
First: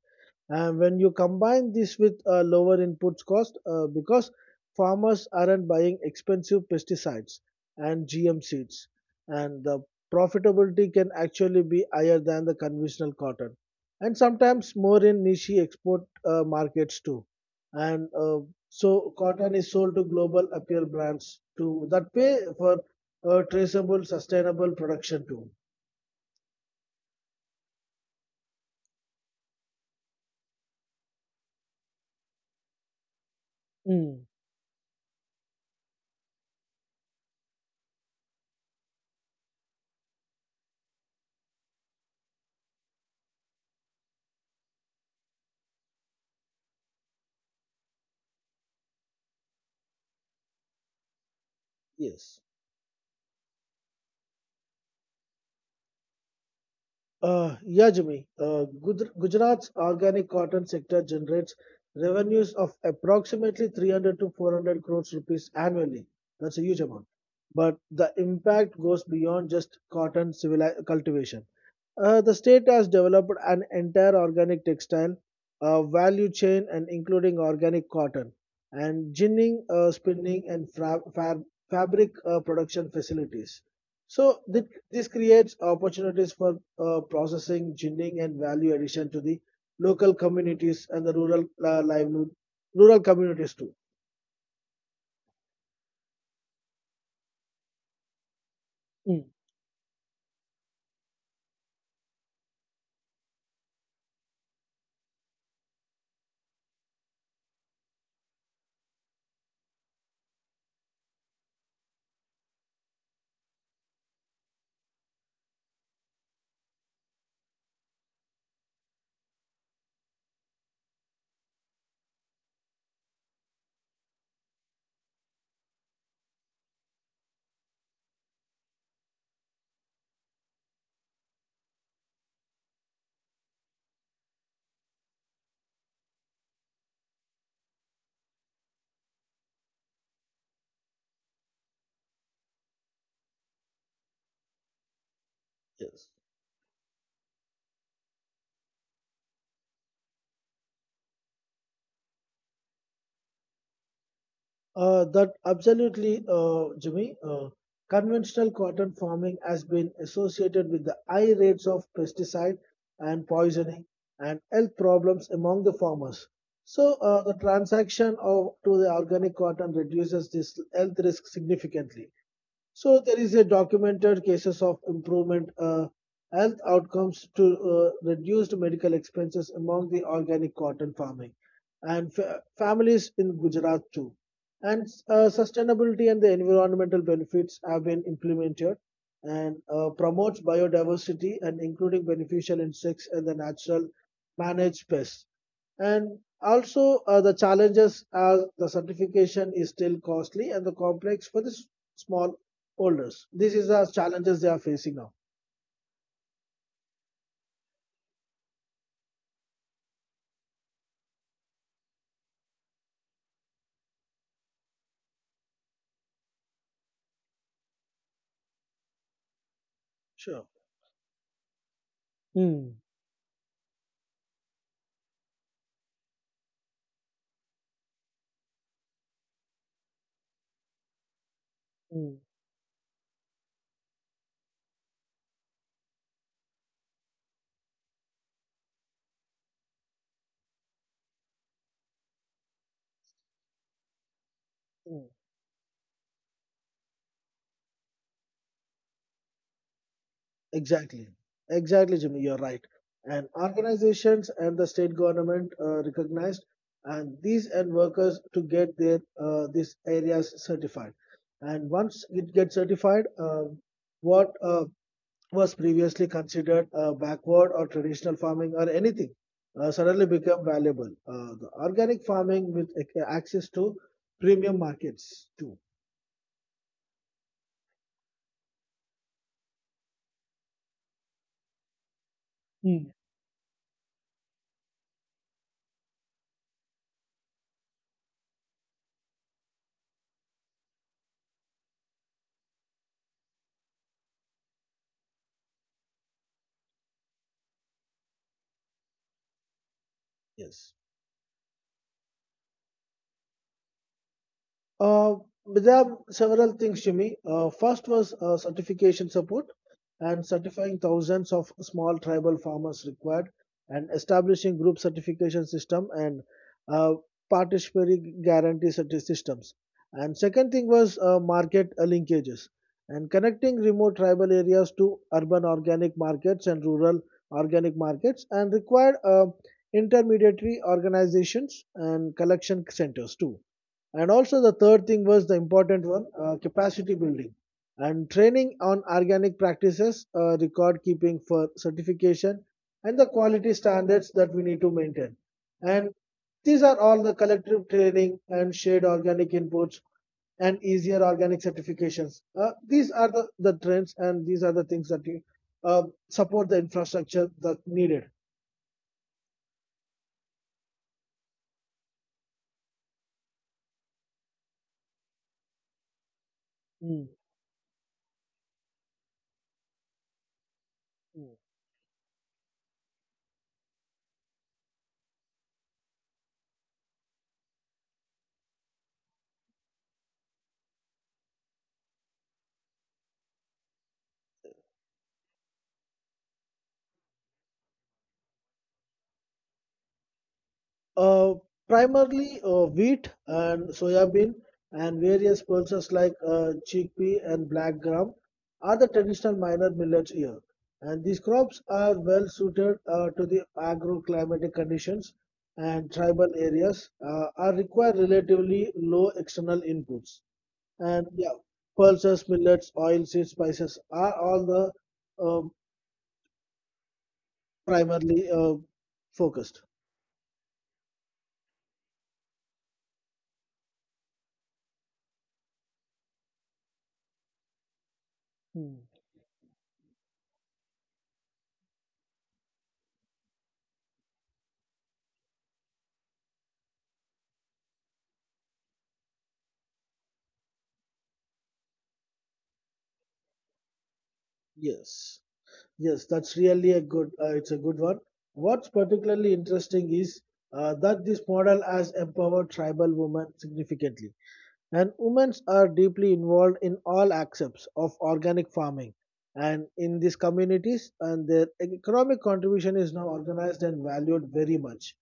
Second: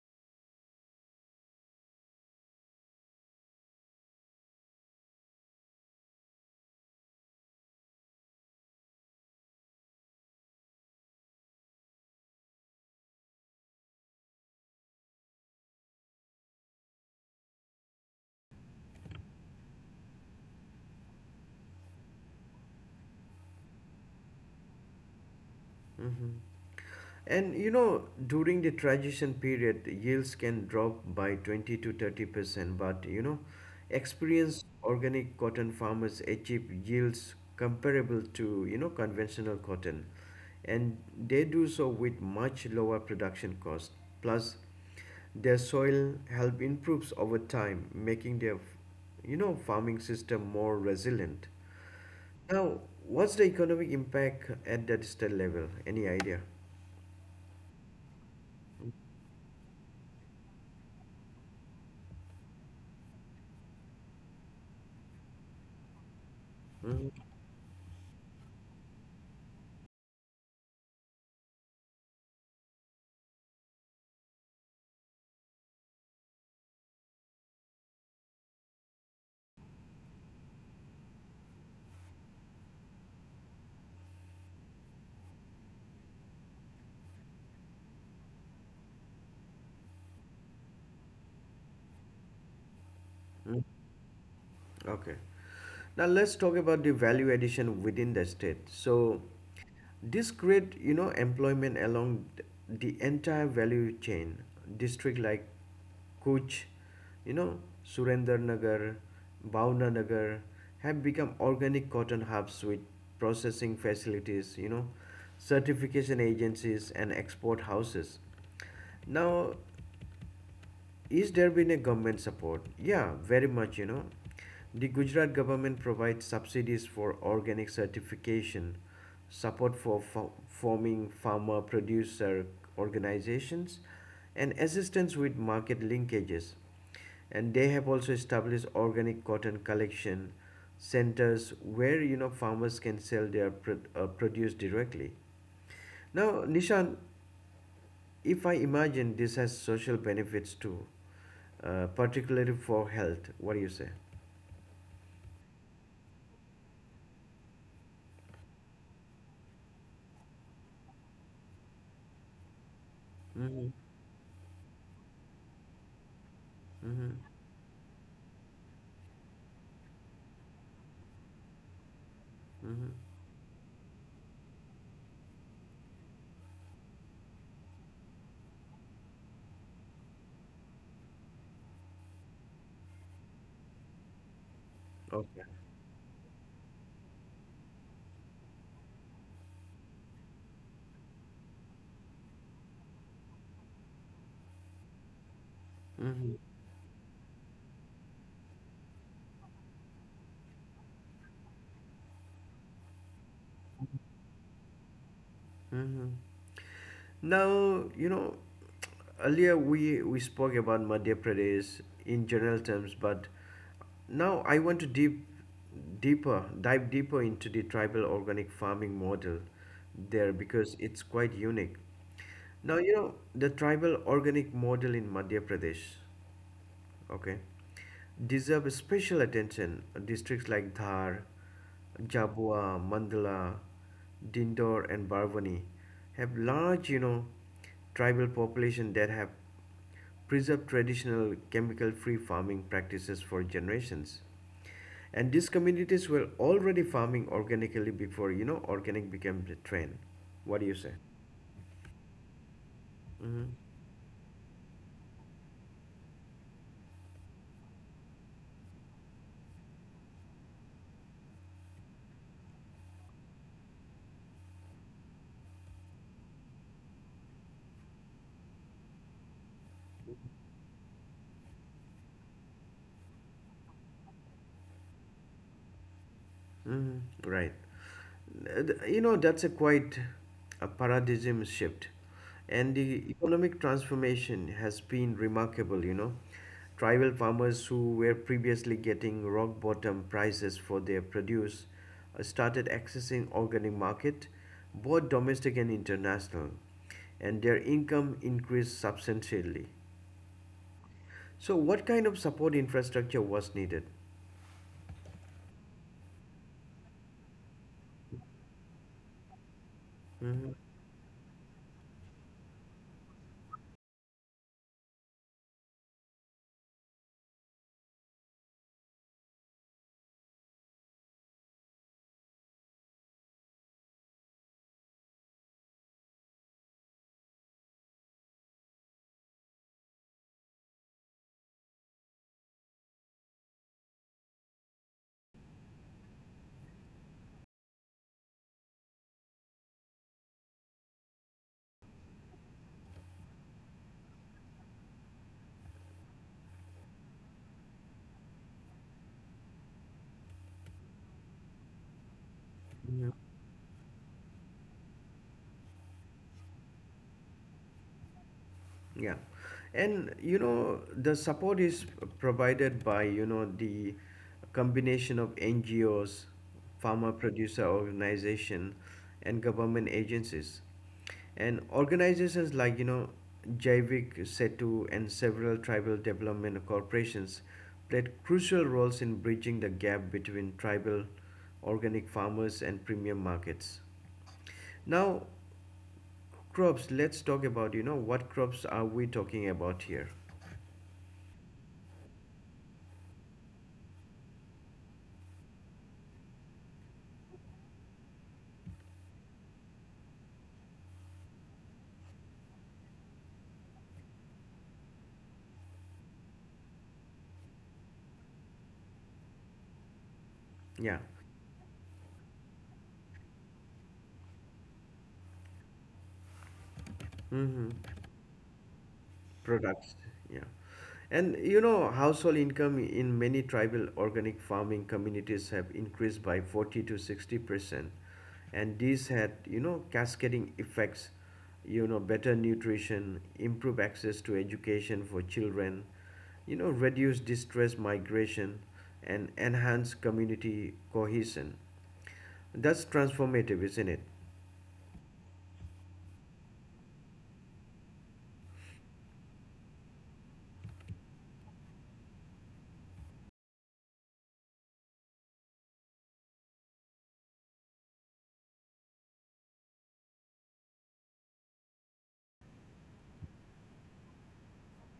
And when you combine this with lower input cost, because farmers aren't buying expensive pesticides and GM seeds, and the profitability can actually be higher than the conventional cotton, and sometimes more in niche export markets too. And so cotton is sold to global apparel brands to that pay for traceable, sustainable production too. Hmm. And you know, during the transition period, yields can drop by 20 to 30%. But you know, Mm. experienced organic cotton farmers achieve yields comparable to you know conventional cotton, and they do so with much lower production cost. Plus, their soil health improves over time, making their you know farming system more resilient. Yes. Now, what's the economic impact at the digital level? Any idea? Yeah, Jimmy. Gujarat's organic cotton sector generates revenues of approximately 300 to 400 crores rupees annually. That's a huge amount. Mhm. But the impact goes beyond just cotton cultivation. The state has developed an entire organic textile value chain and including organic cotton and ginning, spinning and fabric production facilities. So this creates opportunities for processing, ginning and value addition to the local communities and the rural communities too. Okay. Now let's talk about the value addition within the state. Mm. So this create, you know, employment along the entire value chain. District like Kuch, you know, Surendranagar, Bhavnanagar have become organic cotton hubs with processing facilities, you know, certification agencies and export houses. Now, is there been a government support? Yeah, very much, you know. The Gujarat government provides subsidies for organic certification, support for forming farmer producer organizations, and assistance with market linkages. And they have also established organic cotton collection centers where you know farmers can sell their produce directly. Yes. Now, Nishan, if I imagine this has social benefits too, particularly for health. What do you say? That absolutely, Jimmy. Conventional cotton farming has been associated with the high rates of pesticide and Mm-hmm. poisoning and health problems among the farmers. So, Mm-hmm. The transaction of to the organic cotton reduces this health risk significantly. Mm-hmm. So there is a documented cases of improvement health outcomes to reduced medical expenses among the organic cotton farming and families in Gujarat too. And Okay. sustainability and the environmental benefits have been implemented and promotes biodiversity and including beneficial insects and the natural managed pests. And Mm-hmm. also the challenges are the certification is still costly and the complex for the small Olders. This is the challenges they are facing now. Mm-hmm. Now, you know, earlier we spoke about Madhya Pradesh in general terms, but now I want to deeper, dive deeper into the tribal organic farming model there Sure. because it's quite unique. Mm, Now, you know, the tribal organic model in Madhya Pradesh. Okay, deserve special attention. Districts like Dhar, mm, Jabua, Mandala, Dindor, and Barwani have large, you know, tribal population that have preserved traditional chemical-free farming practices for generations. mm. And these communities were already farming organically before, you know, organic became the trend. What do you say? Exactly. Exactly, Jimmy. You're right. And Mm-hmm. organizations and the state government recognized and these and workers to get their these areas certified. And once it gets certified, what was previously considered backward or traditional farming or anything suddenly become valuable. The organic farming with access to premium markets too. Mm, right. You know, that's a quite a paradigm shift. And Mm. the economic transformation has been remarkable, you know. Tribal farmers who were previously getting rock bottom prices for their produce started accessing organic market, both domestic and international, and their income increased substantially. Yes. So what kind of support infrastructure was needed? Uh, but there are several things, Jimmy. First was certification support and Mhm, certifying thousands of small tribal farmers required and establishing group certification system and uh, participatory guarantee systems. And second thing was market linkages and connecting remote tribal areas to urban organic markets and rural organic markets and required intermediary organizations and collection centers too. And also the third thing was the important one, capacity building and training on organic practices, record keeping for certification and the quality standards that we need to maintain. And these are all the collective training and shared organic inputs and easier organic certifications. These are mhm. the trends and these are the things that you, uh, support the infrastructure that needed. Yeah. And you know, the support is provided by, you know, the combination of NGOs, Mm. farmer producer organization, and government agencies. Mm. And organizations like, you know, Jaivik Setu and several tribal development corporations played crucial roles in bridging the gap between tribal organic farmers and premium markets. Now, crops, let's talk about, you know, what crops are we talking about here? Uh, primarily wheat and soybean and various pulses like chickpea and black gram are the traditional minor millets here. And these crops are well suited to the agroclimatic conditions and tribal areas are require relatively low external inputs. Yeah. And yeah, pulses, millets, oil seeds, spices are all the um Mm-hmm. primarily focused. Products. Yeah. And you know, household income in many tribal organic farming communities have increased by 40 to 60%. Hmm. And these had, you know, cascading effects, you know, better nutrition, improved access to education for children, you know, reduce distress migration, and enhance community cohesion. That's transformative, isn't it? Yes. Yes, that's really a good, it's a good one. What's particularly interesting is that this model has empowered tribal women significantly. And women are deeply involved in all aspects of organic farming and in these communities and their economic contribution is now organized and valued very much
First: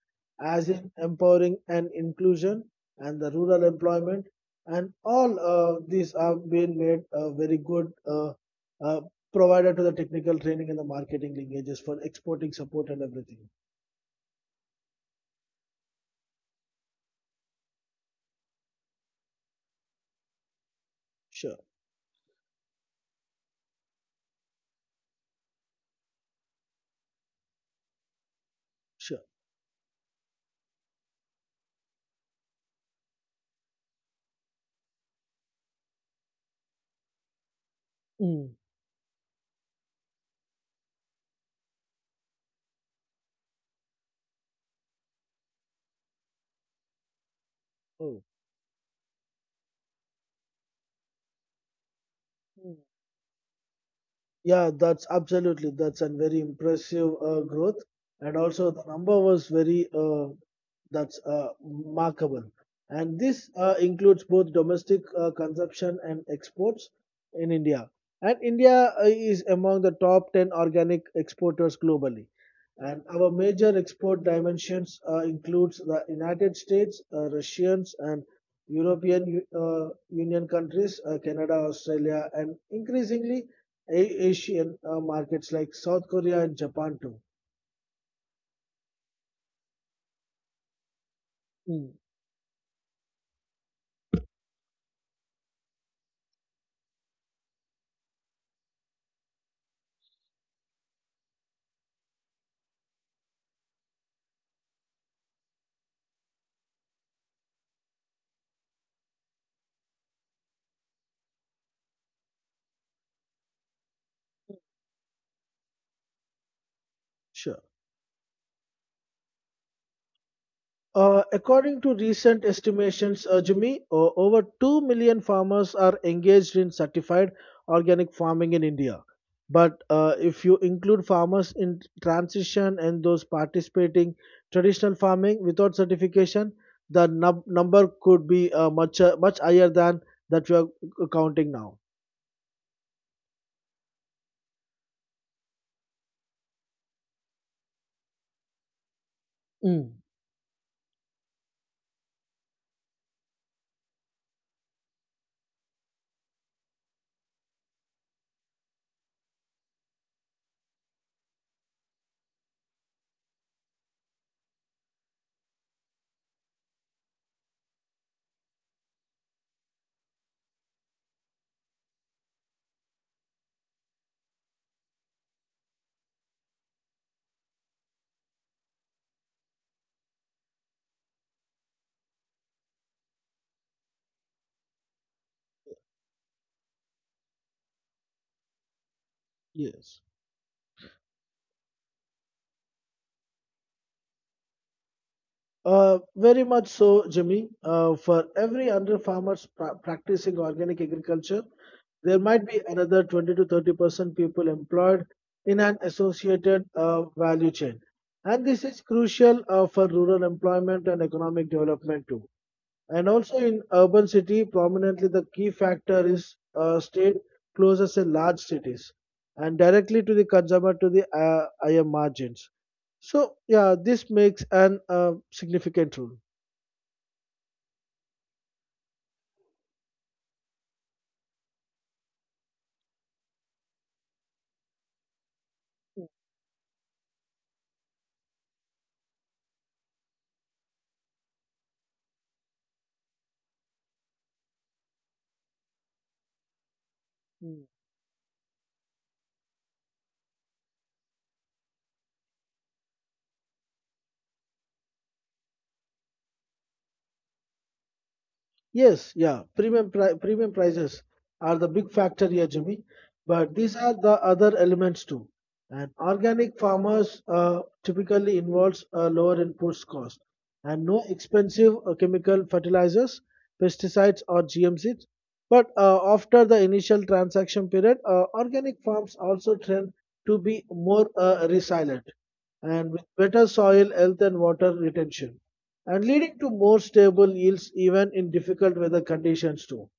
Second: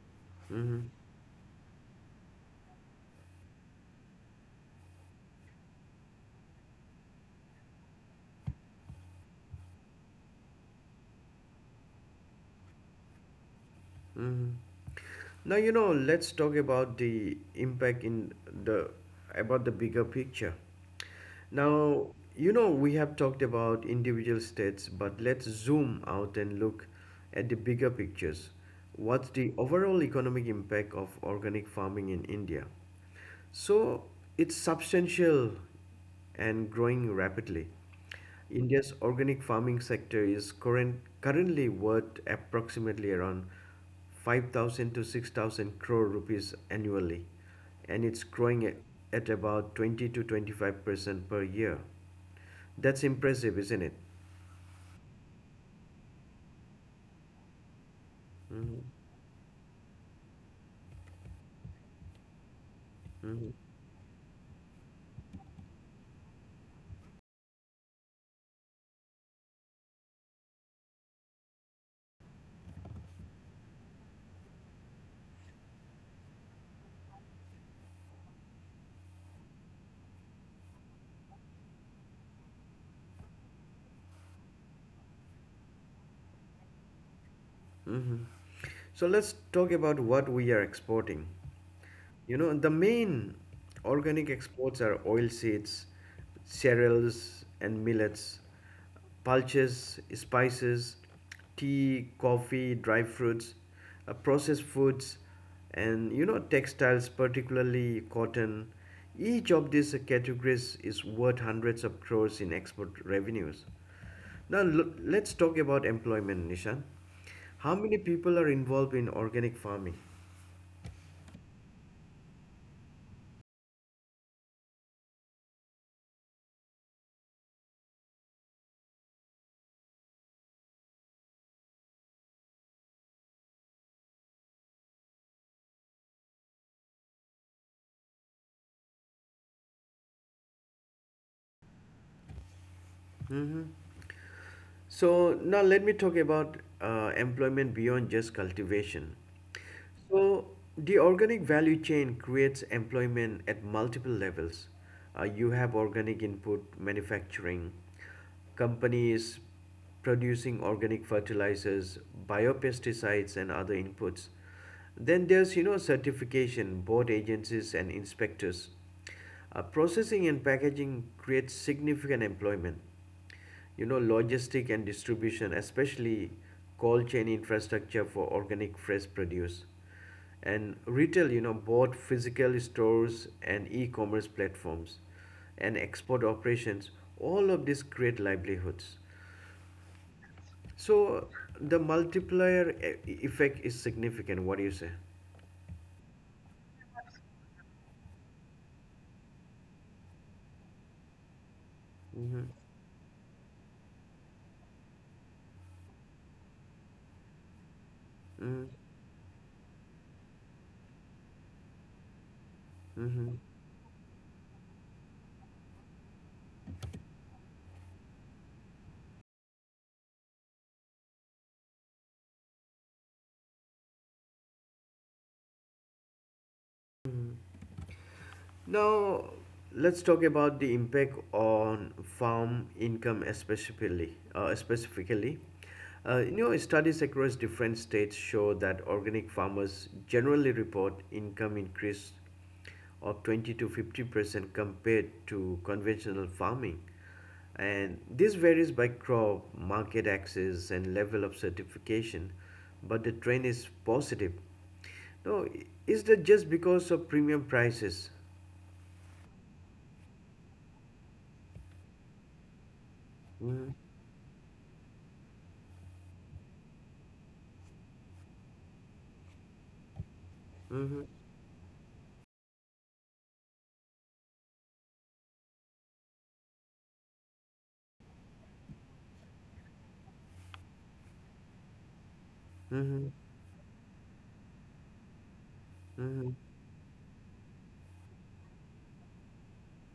as Mm-hmm. in empowering and inclusion and the rural employment and all these have been made very good uh, provided to the technical training and the marketing linkages for exporting support and everything. Mhm. Now you know. Let's talk about the impact in the about the bigger picture. Sure, Now you know we have talked about individual states, but let's zoom out and look at the bigger pictures. sure. What's the overall economic impact of organic farming in India? So it's substantial and growing rapidly. Mm. India's organic farming sector is currently worth approximately around 5,000 to 6,000 crore rupees annually, and Oh. it's growing at about 20 to 25% per year. That's impressive, isn't it? Yeah, that's absolutely. That's a very impressive growth, and also Mhm. the number was very that's remarkable. And this Mhm. Includes both domestic consumption and exports in India. And India is among the top 10 organic exporters globally. And our major export dimensions includes the United States, Russians, and European Union countries, Canada, Australia, and increasingly Asian markets like South Korea and Japan too. Hmm. So let's talk about what we are exporting. Hmm. You know, the main organic exports are oilseeds, cereals, and millets, pulses, spices, tea, coffee, dry fruits, processed foods, and you know, textiles, particularly cotton. Each of these categories is worth hundreds of crores in export revenues. Now, let's talk about employment, Nishan. Sure. How many people are involved in organic farming? According to recent estimations, Jimmy, over 2 million farmers are engaged in certified organic farming in India. But if you include farmers in transition and those participating traditional farming without certification, the number could be much higher than that you are counting now. So now let me talk about employment beyond just cultivation. Hmm. So the organic value chain creates employment at multiple levels. You have organic input manufacturing companies producing organic fertilizers, biopesticides, and other inputs. Then there's you know certification, board agencies and inspectors. Processing and packaging creates significant employment, you know, logistic and distribution, especially cold chain infrastructure for organic fresh produce, and retail, you know, both physical stores and e-commerce platforms, and export operations. All of this create livelihoods. Yes. So the multiplier effect is significant. What do you say? Very much so, Jimmy. For every under farmers practicing organic agriculture, there might Mm-hmm. be another 20 to 30% people employed in an associated value chain. And this Mm-hmm. is crucial for rural employment and economic development too. And Mm-hmm. also in urban city, prominently the key factor is state closes in large cities and directly to the consumer to the higher margins. So yeah, this makes an significant role. Now, let's talk about the impact on farm income, especially. Specifically, you know, studies across different states show that organic farmers generally report income increase of 20 to 50% compared to conventional farming, and this varies by crop, market access, and level of certification. But the trend is positive. Now, is that just because of premium prices? Yes, yeah. Premium prices are the big factor here, Jimmy. But these Mhm, are the other elements too. And organic farmers typically involves a lower input cost and no mhm, expensive chemical fertilizers, pesticides, or GMCs. But after the initial transaction period, organic farms also trend to be more resilient and with mhm, better soil health and water retention and leading mhm, to more stable yields even in difficult weather conditions too.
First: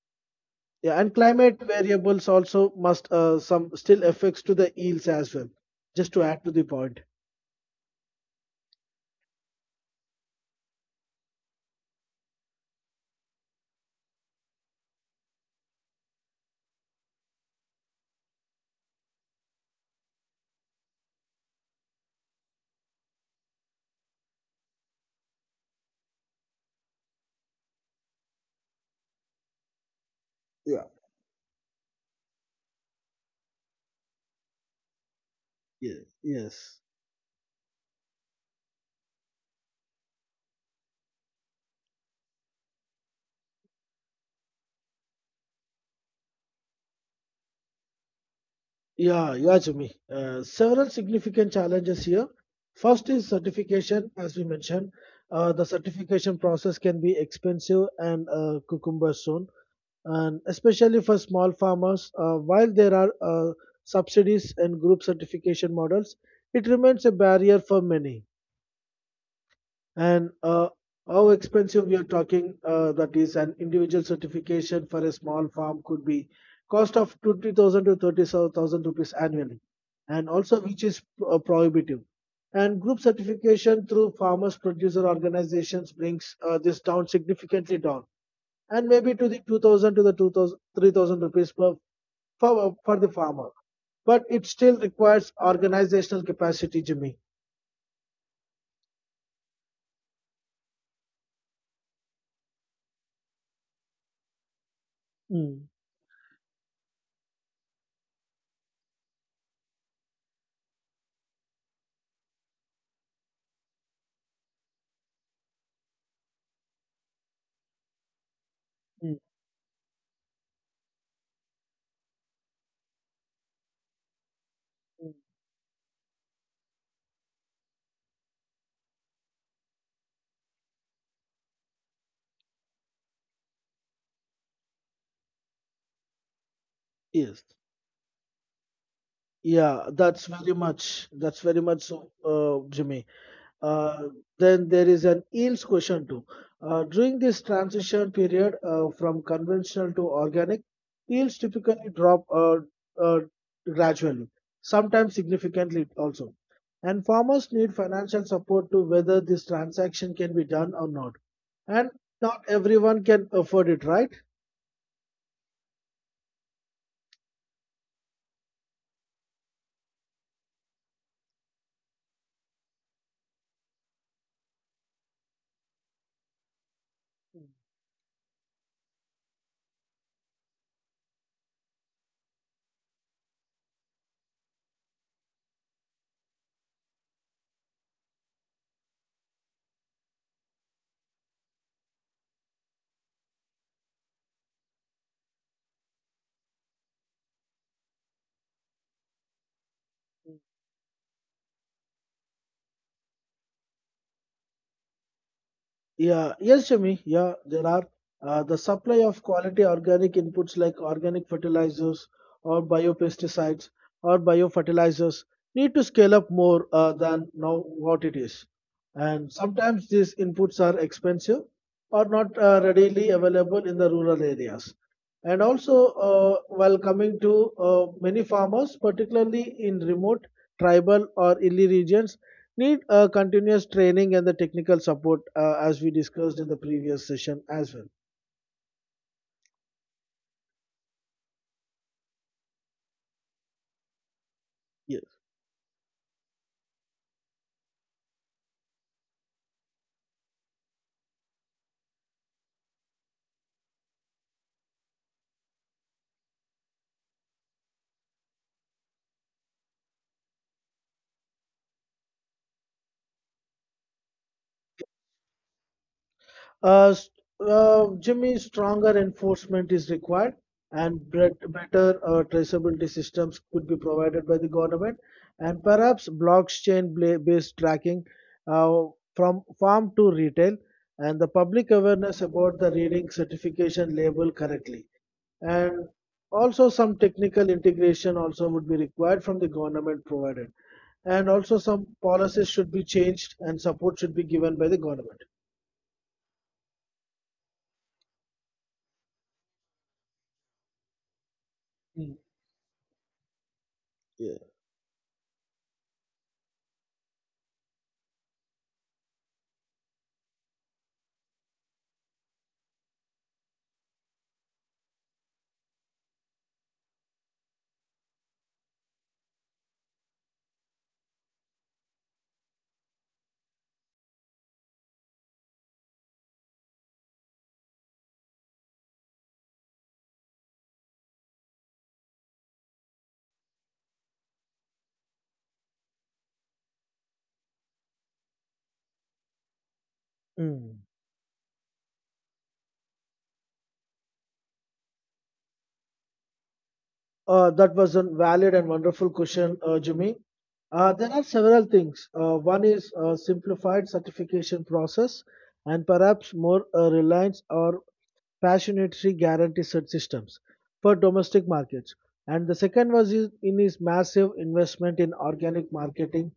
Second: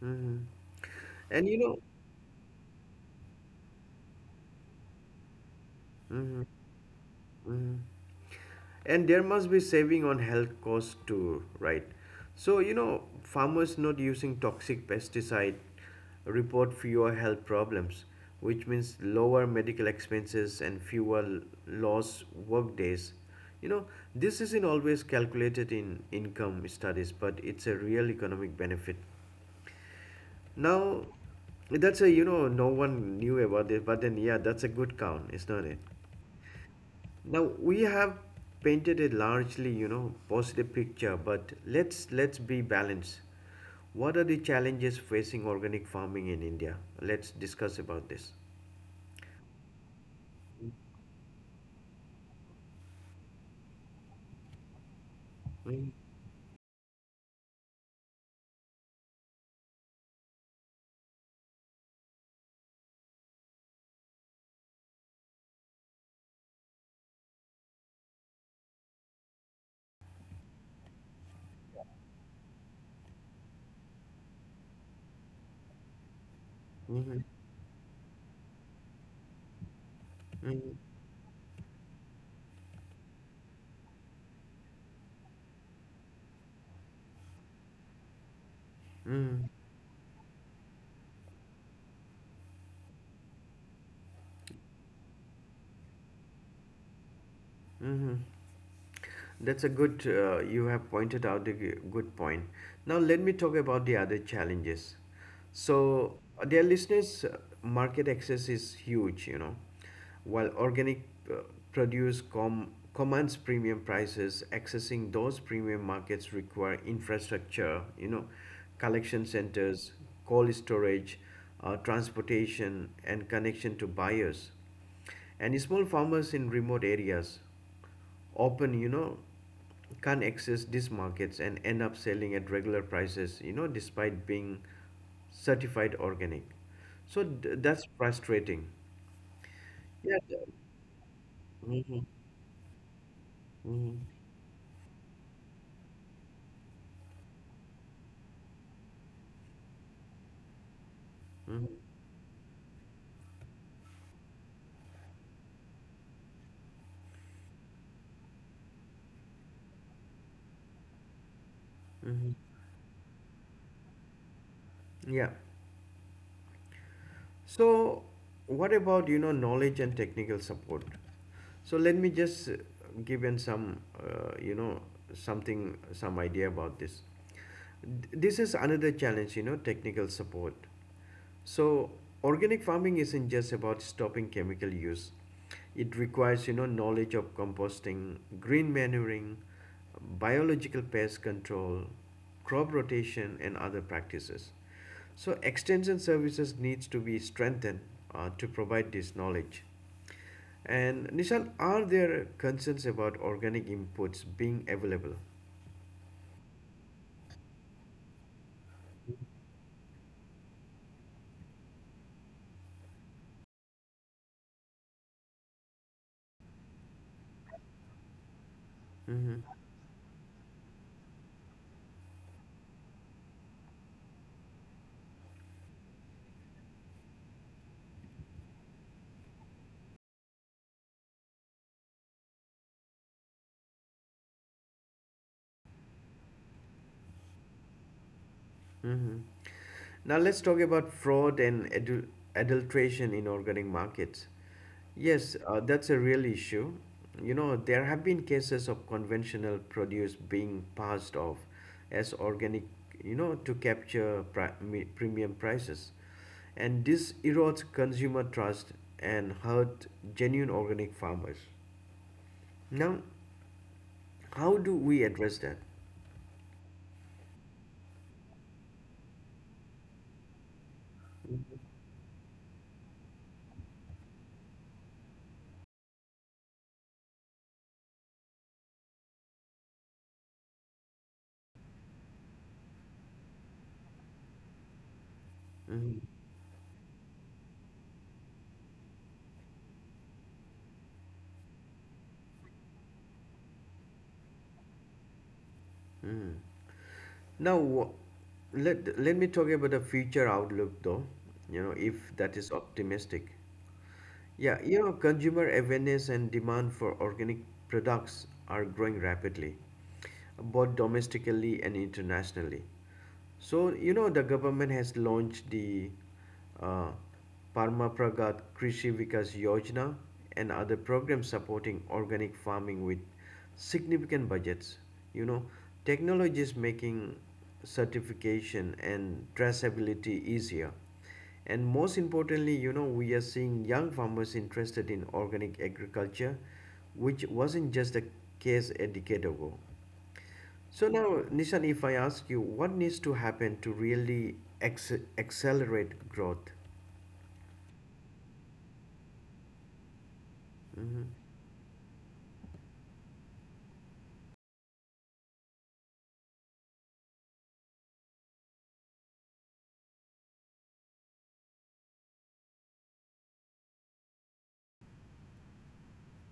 mhm. Yeah, and And you climate know, variables also must some still affects to the yields as well. Just to add Mhm, to the point. mhm. And there must be saving on health costs too, right? So, you know, farmers not using toxic pesticide report fewer health problems, which means lower medical expenses and fewer lost work days. You know, this isn't always calculated in income studies, but it's a real economic benefit. Yeah. Now, that's a, you know, no one knew about it. But then, yeah, that's a good count, isn't it? Yes. Yes. Now, we have painted a largely, you know, positive picture, but let's be balanced. What are the challenges facing organic farming in India? Let's discuss about this. Yeah, yeah, Jimmy. Several significant challenges here. First is certification, as we mentioned. The Mm-hmm. certification process can be expensive and cucumber soon. And especially for small farmers, while there are subsidies and group certification models, it remains a barrier for many. And how expensive we are talking, that is, an individual certification for a small farm could be cost Mm-hmm. of 20,000 to 30,000 rupees annually, and also which is prohibitive. And group certification through farmers producer organizations brings this down significantly down and maybe to the Mm-hmm. 2000 to the 2,003 thousand rupees per for the farmer, but it still requires organizational capacity, Jimmy. Mm-hmm. That's a good, you have pointed out a good point. Now, let me talk about the other challenges. Mm, So, dear listeners, market access is huge, you know. While organic uh, produce commands premium prices, accessing those premium markets require infrastructure, you know, mm, collection centers, cold storage, transportation, and connection to buyers. mm. And small farmers in remote areas often, you know, can't access these markets and end up selling at regular prices, you know, despite being certified organic. So Yes, that's frustrating. yeah, yeah th- that's very much so, Mhm. Jimmy. Mhm. Uh, then there is an yields question too. During this transition period, from conventional to organic, yields Mhm. typically drop uh, gradually, sometimes significantly also. And farmers need financial support to whether this transaction can be done or not. And Mhm. not everyone can afford it, right? Yeah. So, what about, you know, knowledge and technical support? So let me just give in some you know something, some idea about this. This is another challenge, you know, technical support. So organic farming isn't just about stopping chemical use. It requires, you know, knowledge of composting, green manuring, biological pest control, crop rotation, and other practices. So extension services needs to be strengthened, to provide this knowledge. And Nishan, are there concerns about organic inputs being available? Yeah, yes, Jimmy. Yeah, there are the supply of quality organic inputs like organic fertilizers or biopesticides or biofertilizers need to scale up more than now what it is. And sometimes these inputs are expensive or not readily available in the rural areas. And also, while coming to many farmers, particularly in remote, tribal, or hilly regions, need continuous training and the technical support as we discussed in the previous session as well. Hmm. Now let's talk about fraud and adulteration in organic markets. Yes. Yes, that's a real issue. You know, there have been cases of conventional produce being passed off as organic, you know, to capture premium prices. And this erodes consumer trust and hurt genuine organic farmers. Now, how do we address that? Uh, s- Jimmy, stronger enforcement is required and better traceability systems could be provided by the government, and perhaps blockchain based tracking uh, from farm to retail and the public awareness about the reading certification label correctly. And Mm-hmm. also some technical integration also would be required from the government provided, and also some policies should be changed and support should be given by the government. Mm-hmm. Now, let me talk about the future outlook though, you know, if Mm. that is optimistic. Yeah. Yeah, you know, consumer awareness and demand for organic products are growing rapidly, both domestically and internationally. So, you know, the government has launched the uh, Parmapragat Krishi Vikas Yojana and other programs supporting organic farming with significant budgets. You know, technology is making certification and traceability easier. And most importantly, you know, we are seeing young farmers interested in organic agriculture, which wasn't just the case a decade ago. Mm. So now, Nishan, if I ask you, what needs to happen to really accelerate growth? That was a valid and wonderful question, Jimmy. There are several things. One is simplified certification process, and perhaps more reliance or passionately guarantee cert systems for domestic markets. And the second in his massive investment in organic marketing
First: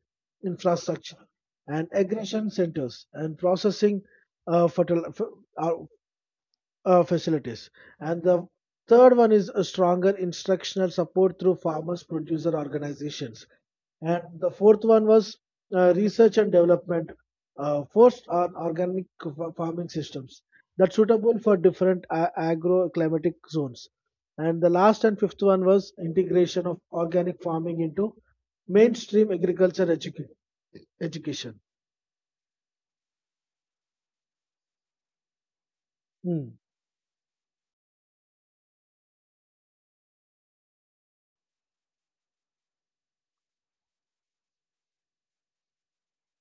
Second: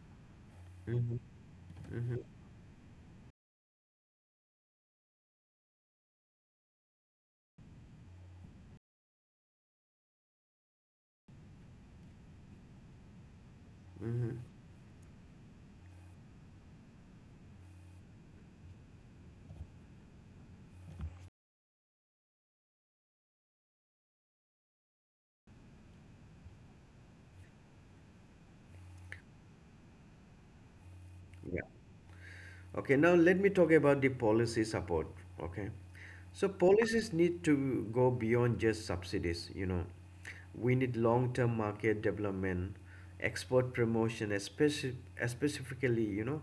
infrastructure Hmm. and aggregation centers and processing uh, fertil- f- uh, facilities. And the third one is a stronger instructional support through farmers producer organizations. And the fourth one was research and development first on organic farming systems that suitable for different agro zones. And the last and fifth one was integration of organic farming into mainstream agriculture education. Okay, now let me talk about the policy support. Okay, so Mm, policies need to go beyond just subsidies. You know, we need long-term market development, export promotion, especially specifically, you know,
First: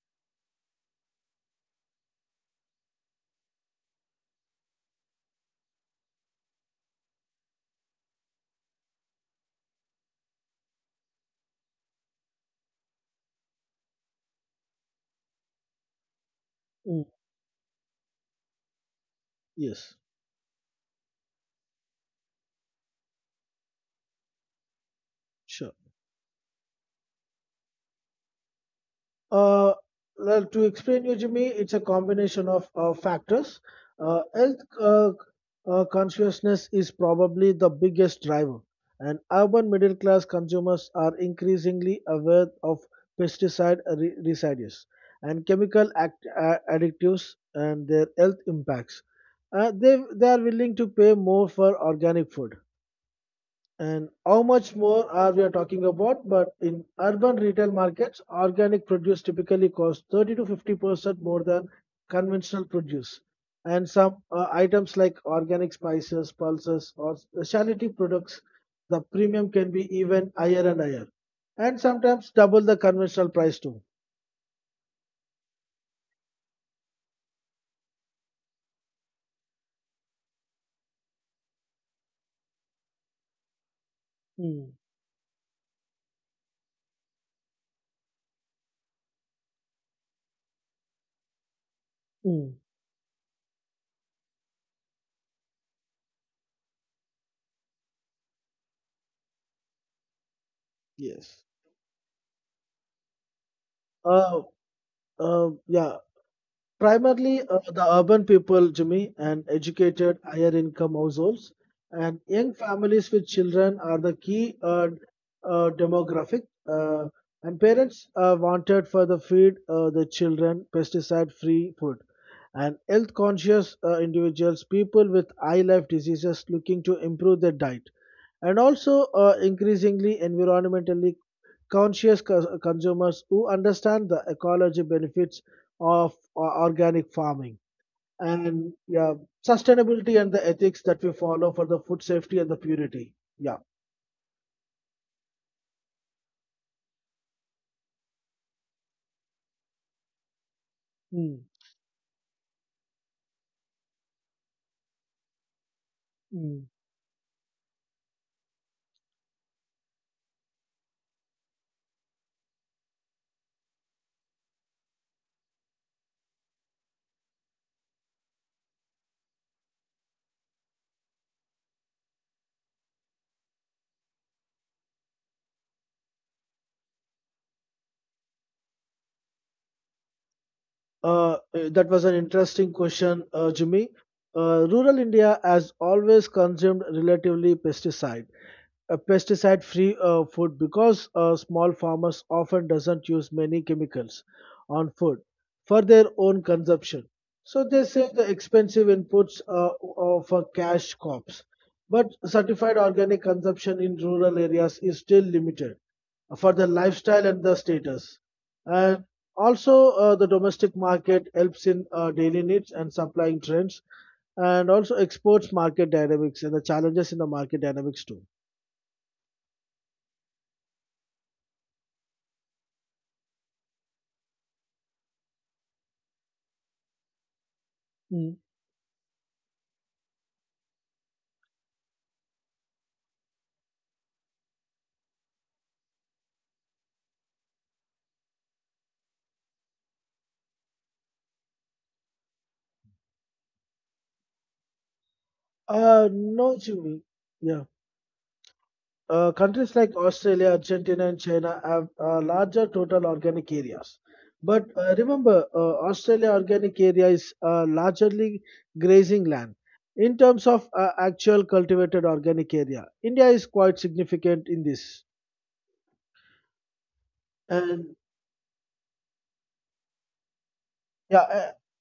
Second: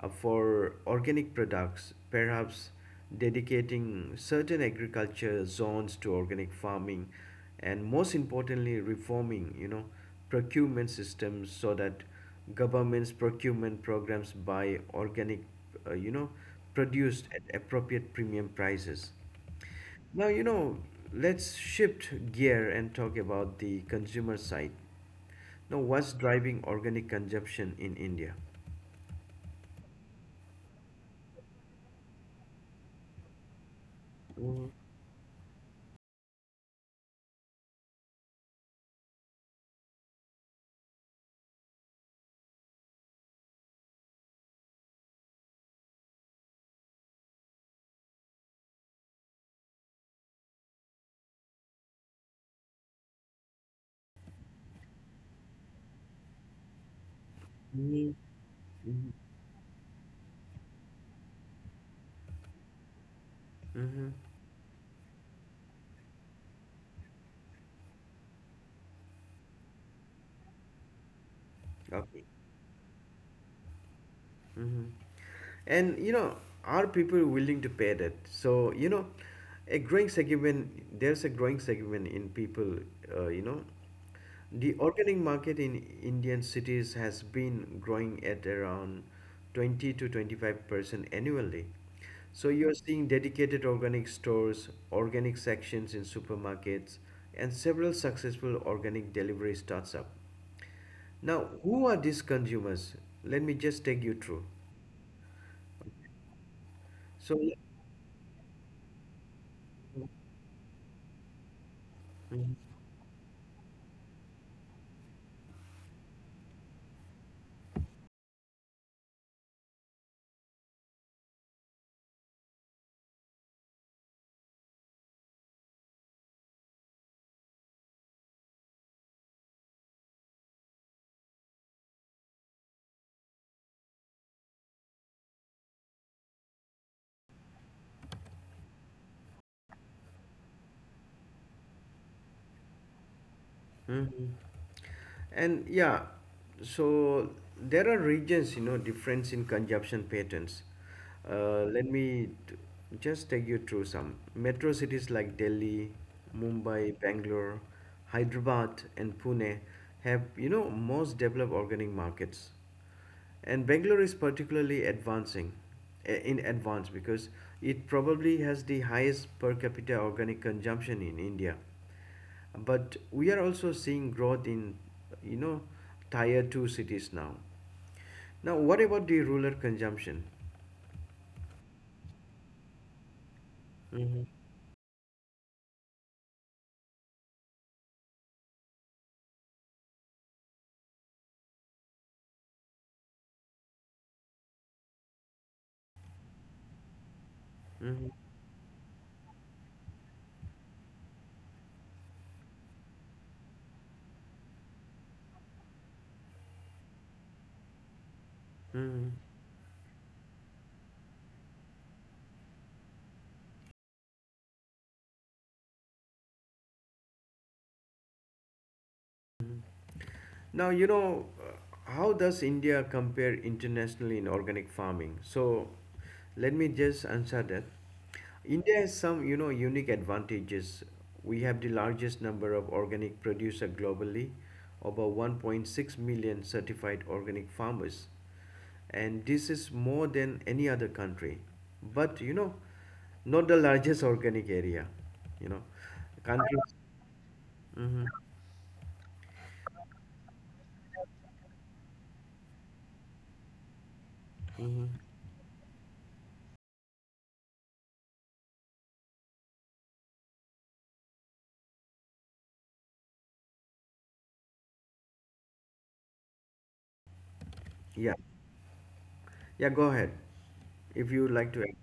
for organic products. Perhaps dedicating certain agriculture zones to organic farming, and most importantly, reforming, you know, procurement systems so that government's procurement programs buy organic, you know, mm, produced at appropriate premium prices. yes, Now, you know, let's shift gear and talk about the consumer side. sure. Now what's driving organic consumption in India? Uh, well, to explain you, Jimmy, it's a combination of factors. Health consciousness is probably the biggest driver, and urban middle class consumers are increasingly aware of pesticide residues and chemical additives and their health impacts. They are willing to pay more for organic food, and how much more are we are talking about, but in urban retail Mm, markets organic produce typically costs 30 to 50% more than conventional produce. And mm-hmm. some items like organic spices, pulses, or specialty products, the premium can be even higher and higher, and Okay. sometimes double the conventional price too. Hmm. And you know, are people willing to pay that? So you know, a growing segment. There's a growing segment in people. You know, Mm, the organic market in Indian cities has been growing at around 20 to 25% annually. So mm. you're seeing dedicated organic stores, organic sections in supermarkets, and several successful organic delivery startups. Yes. Now, who are these consumers? Let me just take you uh, through. Yeah. Primarily, So, the urban people, Jimmy, and educated, higher income households and young families with children are the key demographic. Uh, and parents wanted for the feed the children pesticide-free food. And health-conscious individuals, people with high life diseases looking to improve their diet, and also increasingly environmentally conscious consumers who understand the ecology benefits of organic farming, and yeah, sustainability and the ethics that we follow for the food safety and the purity. Yeah. Mhm. And yeah, so there are regions, you know, difference in consumption patterns. Mm. Uh, let me t- just take you through some. Metro cities like Delhi, Mm. Mumbai, Bangalore, Hyderabad, and Pune have, you know, most developed organic markets. And Bangalore is particularly advancing, in advance, because it probably has the highest per capita organic consumption in India. But we are also seeing growth in, you know, tier 2 cities now. Now what about the rural consumption? Uh, uh, that was an interesting question, Jimmy. Rural India has always consumed relatively pesticide-free food because small farmers often doesn't use many chemicals on food for their own consumption. So they save Hmm. the expensive inputs for cash crops. But certified organic consumption in rural areas is still limited for their lifestyle and their status. And Hmm. also, the domestic market helps in daily needs and supplying trends, and also exports market dynamics and the challenges in the market dynamics too. Now, you know, how does India compare internationally in organic farming? So, let me just answer that. Mm. India has some, you know, unique advantages. We have the largest number of organic producer globally, over 1.6 million certified organic farmers. And this is more than any other country. But, you know, not the largest organic area, you know. No, Countries. Jimmy. Yeah. Hmm. Countries like Australia, Argentina, and China have larger total organic areas. But Hmm. Remember, Australia organic area is largely grazing land. In terms of actual cultivated organic area, India is quite significant in this. And Yeah. Yeah, go ahead, if you would like yeah, to add.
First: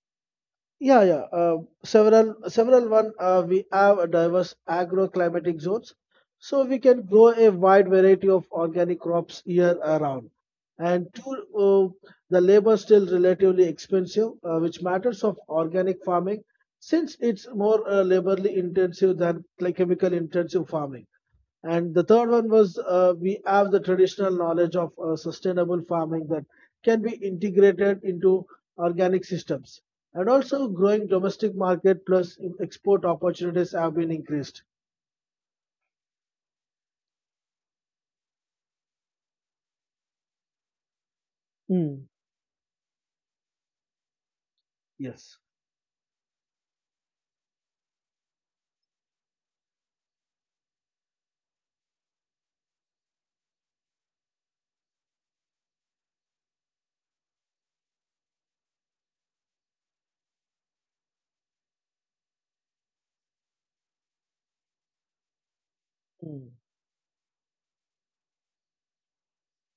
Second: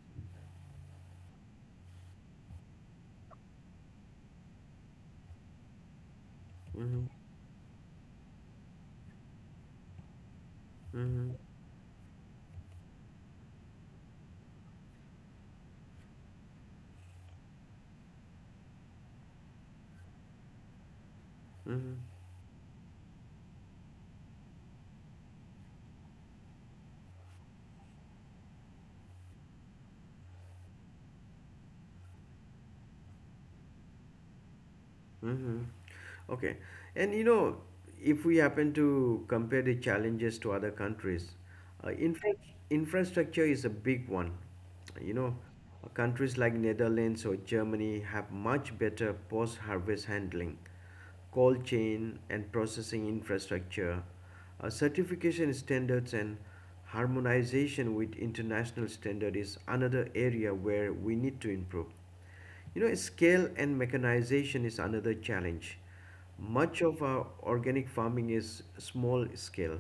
yeah, yeah. Several one. We have diverse agroclimatic zones, so we can Mm-hmm, grow a wide variety of organic crops year around. And mm-hmm, two, the labor still relatively expensive, which matters of organic farming, since it's more laborly intensive than like chemical intensive farming. And mm-hmm. the third one was we have the traditional knowledge of sustainable farming that can be integrated into organic systems. And also, growing domestic market plus export opportunities have been increased. Mm-hmm. Okay. And you know, if we happen to compare the challenges to other countries, uh, Mm, infra- infrastructure is a big one. You know, yes, countries like Netherlands or Germany have much better post-harvest handling, cold chain and processing infrastructure. Certification standards and harmonization with international standard is another area where we need to improve. You know, scale and mechanization is another challenge. mm, Much of our organic farming is small scale,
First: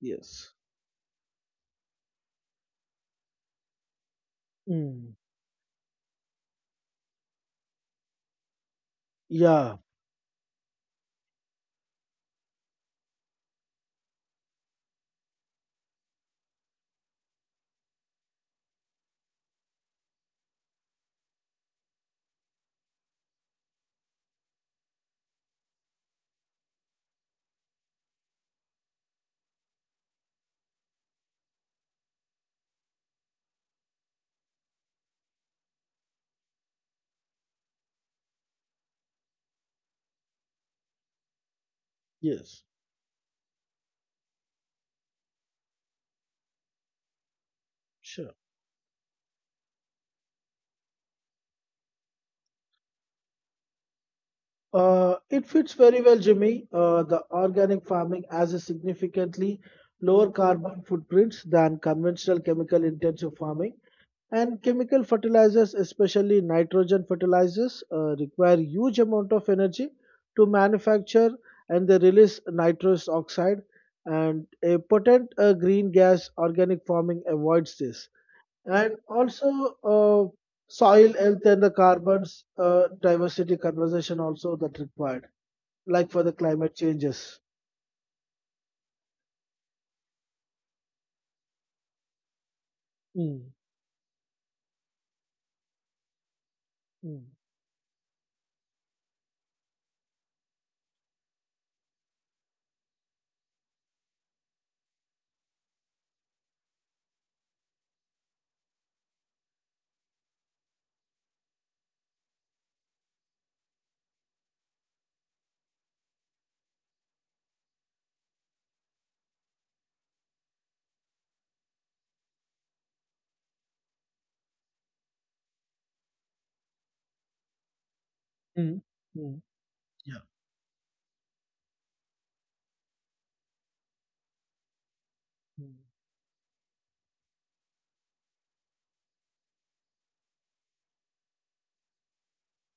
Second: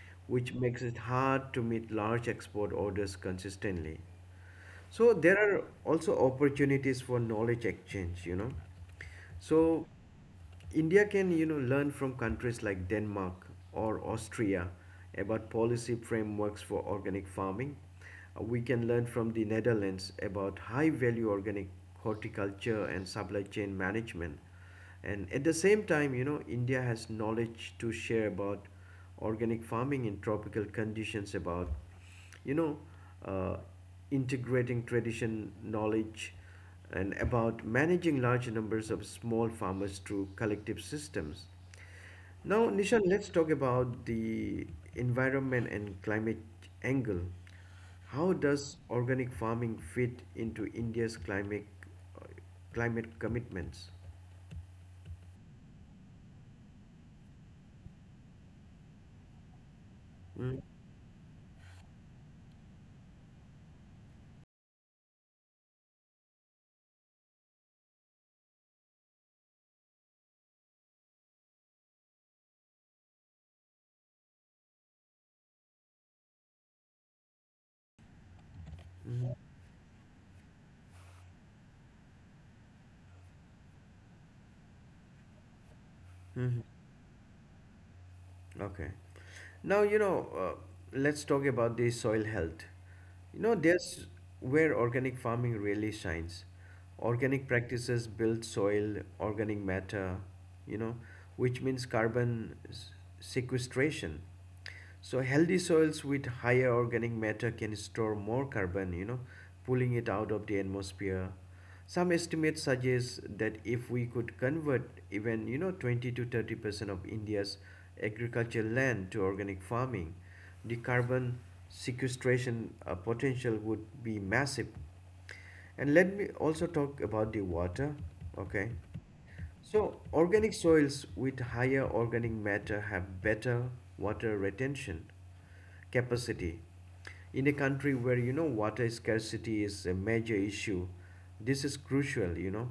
yes, which makes it hard to meet large export orders consistently. So mm. there are also opportunities for knowledge exchange, you know. Yeah, So India can, you know, learn from countries like Denmark or Austria about policy frameworks for organic farming. We can learn from the Netherlands about high value organic horticulture and supply chain management. And at the same time, you know, India has knowledge to share about organic farming in tropical conditions, about you know uh, integrating tradition knowledge, and about managing large numbers of small farmers through collective systems. Now yes, Nishan, let's talk about the environment and climate angle. How sure. does organic farming fit into India's climate, uh, climate commitments? It fits very well, Jimmy. The organic farming has a significantly lower carbon footprints than conventional chemical intensive farming. And chemical fertilizers, especially nitrogen fertilizers, require huge amount of energy to manufacture, and they release nitrous oxide and a potent green gas organic farming avoids this. And Mm-hmm. also uh, soil health and the carbons diversity conversation also that required, like for the Mm-hmm. climate changes. Okay. Now, you know, let's talk about the soil health. You Mm, know, there's where organic farming really shines. mm, Organic practices build soil, organic matter, you know, which means carbon sequestration. So healthy soils with higher organic matter can store more carbon, you know, pulling it out of the atmosphere. Some estimates suggest that if we could convert even, you know, 20 to 30% of India's agricultural land to organic farming, the carbon sequestration, potential would be massive. And let me also talk about the water, okay? mm, mm, So, yeah. organic soils with higher organic matter have better water retention Mm. capacity. In a country where you know water scarcity is a major issue, this is crucial, you know,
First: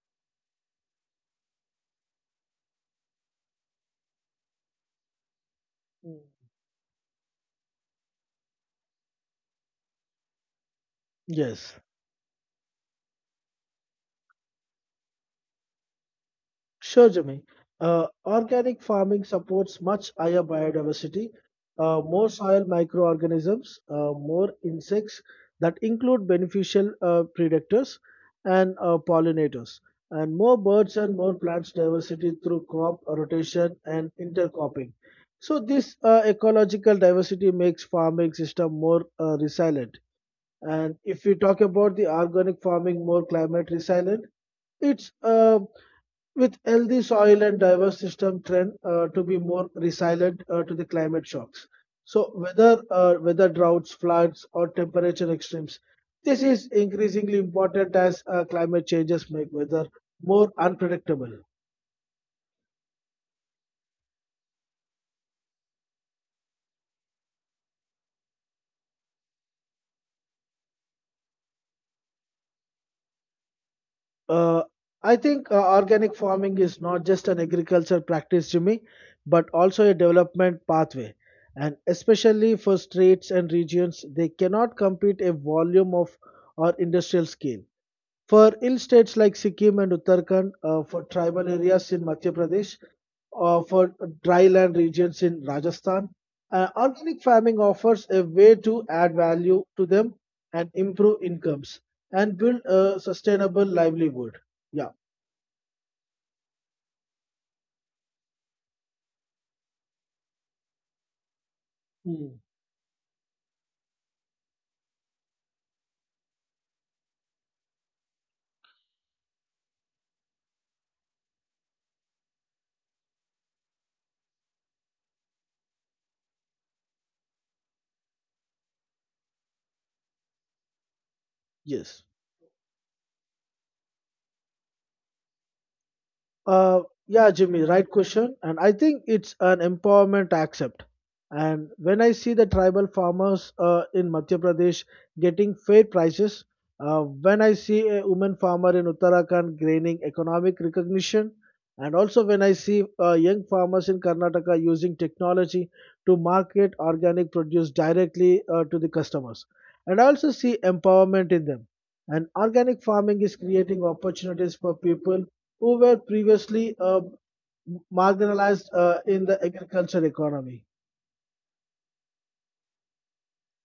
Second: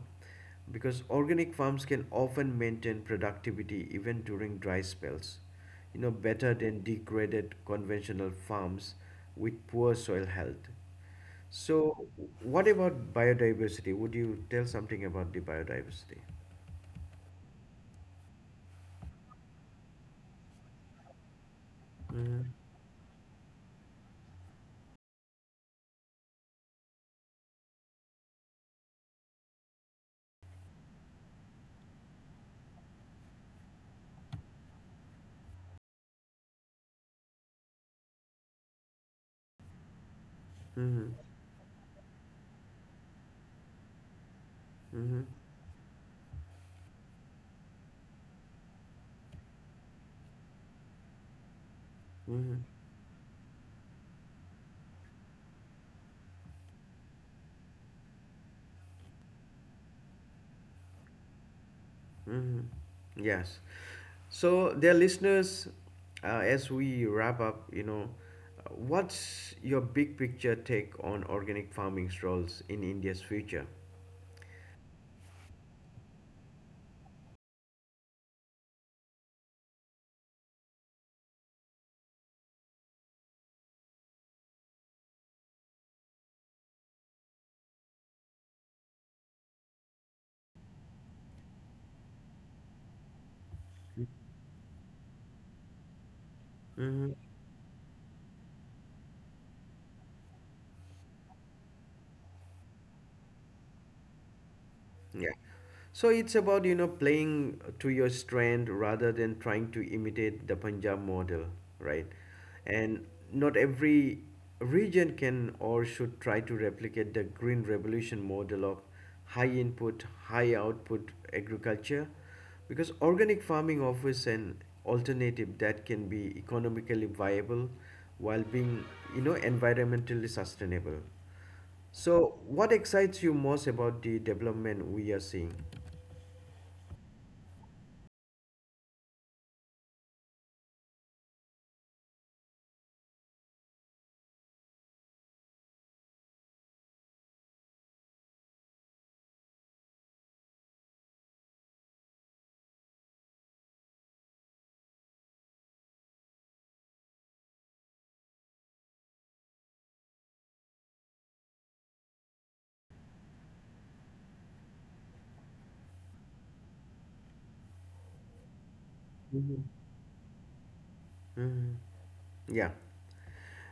because organic farms can often maintain productivity even during dry spells, you know, Mm. better than degraded conventional farms with poor soil health. Yes. So, what about biodiversity? Would you tell something about the biodiversity? Sure, Jimmy. Organic farming supports much higher biodiversity, more Mm. soil microorganisms, more insects that include beneficial predators and pollinators, and more birds and more plants diversity through crop rotation and intercropping. So this ecological diversity makes farming system more resilient. And Mm-hmm. if we talk about the organic farming more climate resilient, it's Mm-hmm. With healthy soil and diverse system trend to be more resilient to the climate shocks. So Mm-hmm. whether weather droughts, floods, or temperature extremes, this is increasingly important as climate changes make weather more unpredictable. Mm-hmm. Yes. So, dear listeners, as we wrap up, you know, what's your big picture take on organic farming's roles in India's future? Uh, I think organic farming is not just an agriculture practice, Jimmy, but also a development pathway. And especially for states and regions, they cannot compete a volume of or industrial scale. For hill states like Sikkim and Uttarakhand, for tribal areas in Madhya Pradesh, for dry land regions in Rajasthan, Mm-hmm. organic farming offers a way to add value to them and improve incomes and build a sustainable livelihood. Yeah. Yeah. So it's about, you know, playing to your strength rather than trying to imitate the Punjab model, right? Hmm. And not every region can or should try to replicate the Green Revolution model of high input, high output agriculture, because organic farming offers an alternative that can be economically viable while being, you know, environmentally sustainable. Yes. So, what excites you most about the development we are seeing? Uh, yeah, Jimmy, right question. And I think it's an empowerment accept. And when I see the tribal farmers in Madhya Pradesh getting fair prices, when I see a woman farmer in Uttarakhand gaining economic recognition, and also when I see young farmers in Karnataka using technology to market organic produce directly to the customers, and I also see empowerment in them. And organic farming is creating opportunities for people who were previously marginalized in the agriculture economy. Yeah.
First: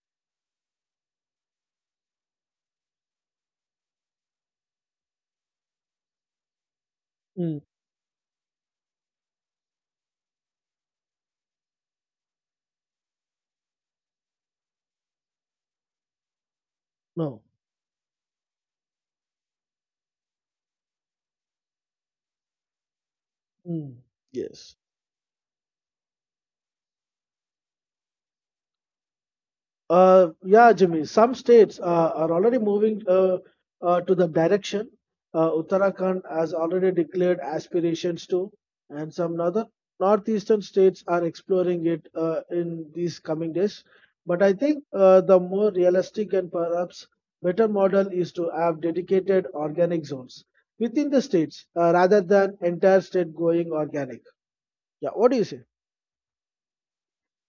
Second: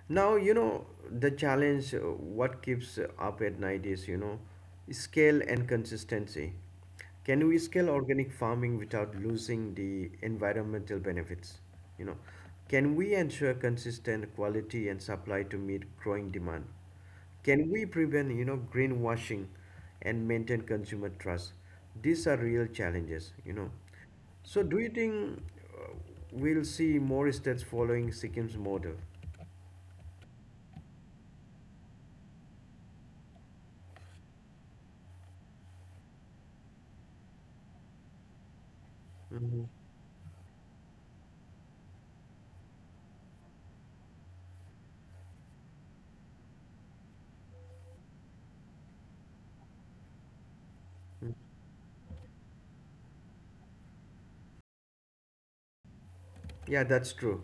Now, you know, the challenge, what keeps up at night is, you know, scale and consistency. Can Mm. we scale organic farming without losing the environmental benefits? You know, can we ensure consistent quality and supply to meet growing demand? No. Can we prevent, you know, greenwashing and maintain consumer trust? These are real challenges, you know. Mm. So, Yes. do you think uh, we'll see more states following Sikkim's model? Yeah, Jimmy. Some states are already moving to the direction. Uttarakhand has already declared aspirations to, and some other Mm-hmm. northeastern states are exploring it in these coming days. But I think the more realistic and perhaps better model is to have dedicated organic zones within the states rather than entire state going organic. Yeah, what do you say? Yeah, that's true.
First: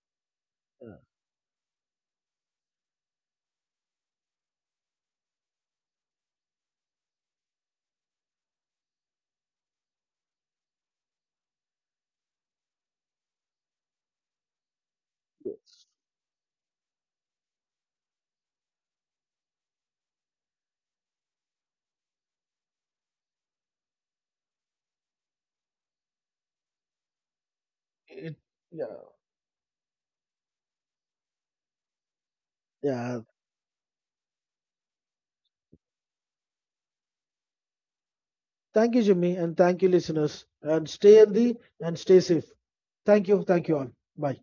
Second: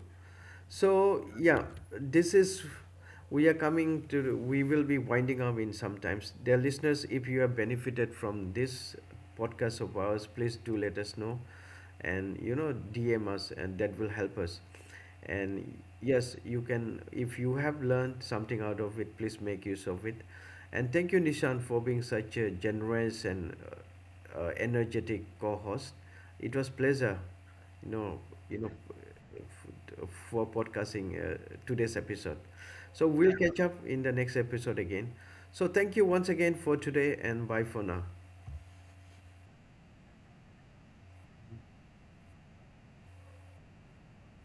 Yeah. So, yeah, this is we are coming to, we will be winding up in sometimes. Dear listeners, if you have benefited from this podcast of ours, please do let us know and you know DM us, and that will help us. And yes, you can, if you have learned something out of it, please make use of it. And thank you Nishan for being such a generous and energetic co-host. It was pleasure, you know, It, you know, yeah, for podcasting today's episode. So yeah. we'll catch up in the next episode again. So thank you once again for today and bye for now. Thank you, Jimmy, and thank you, listeners. And stay healthy and stay safe. Thank you. Thank you all. Bye.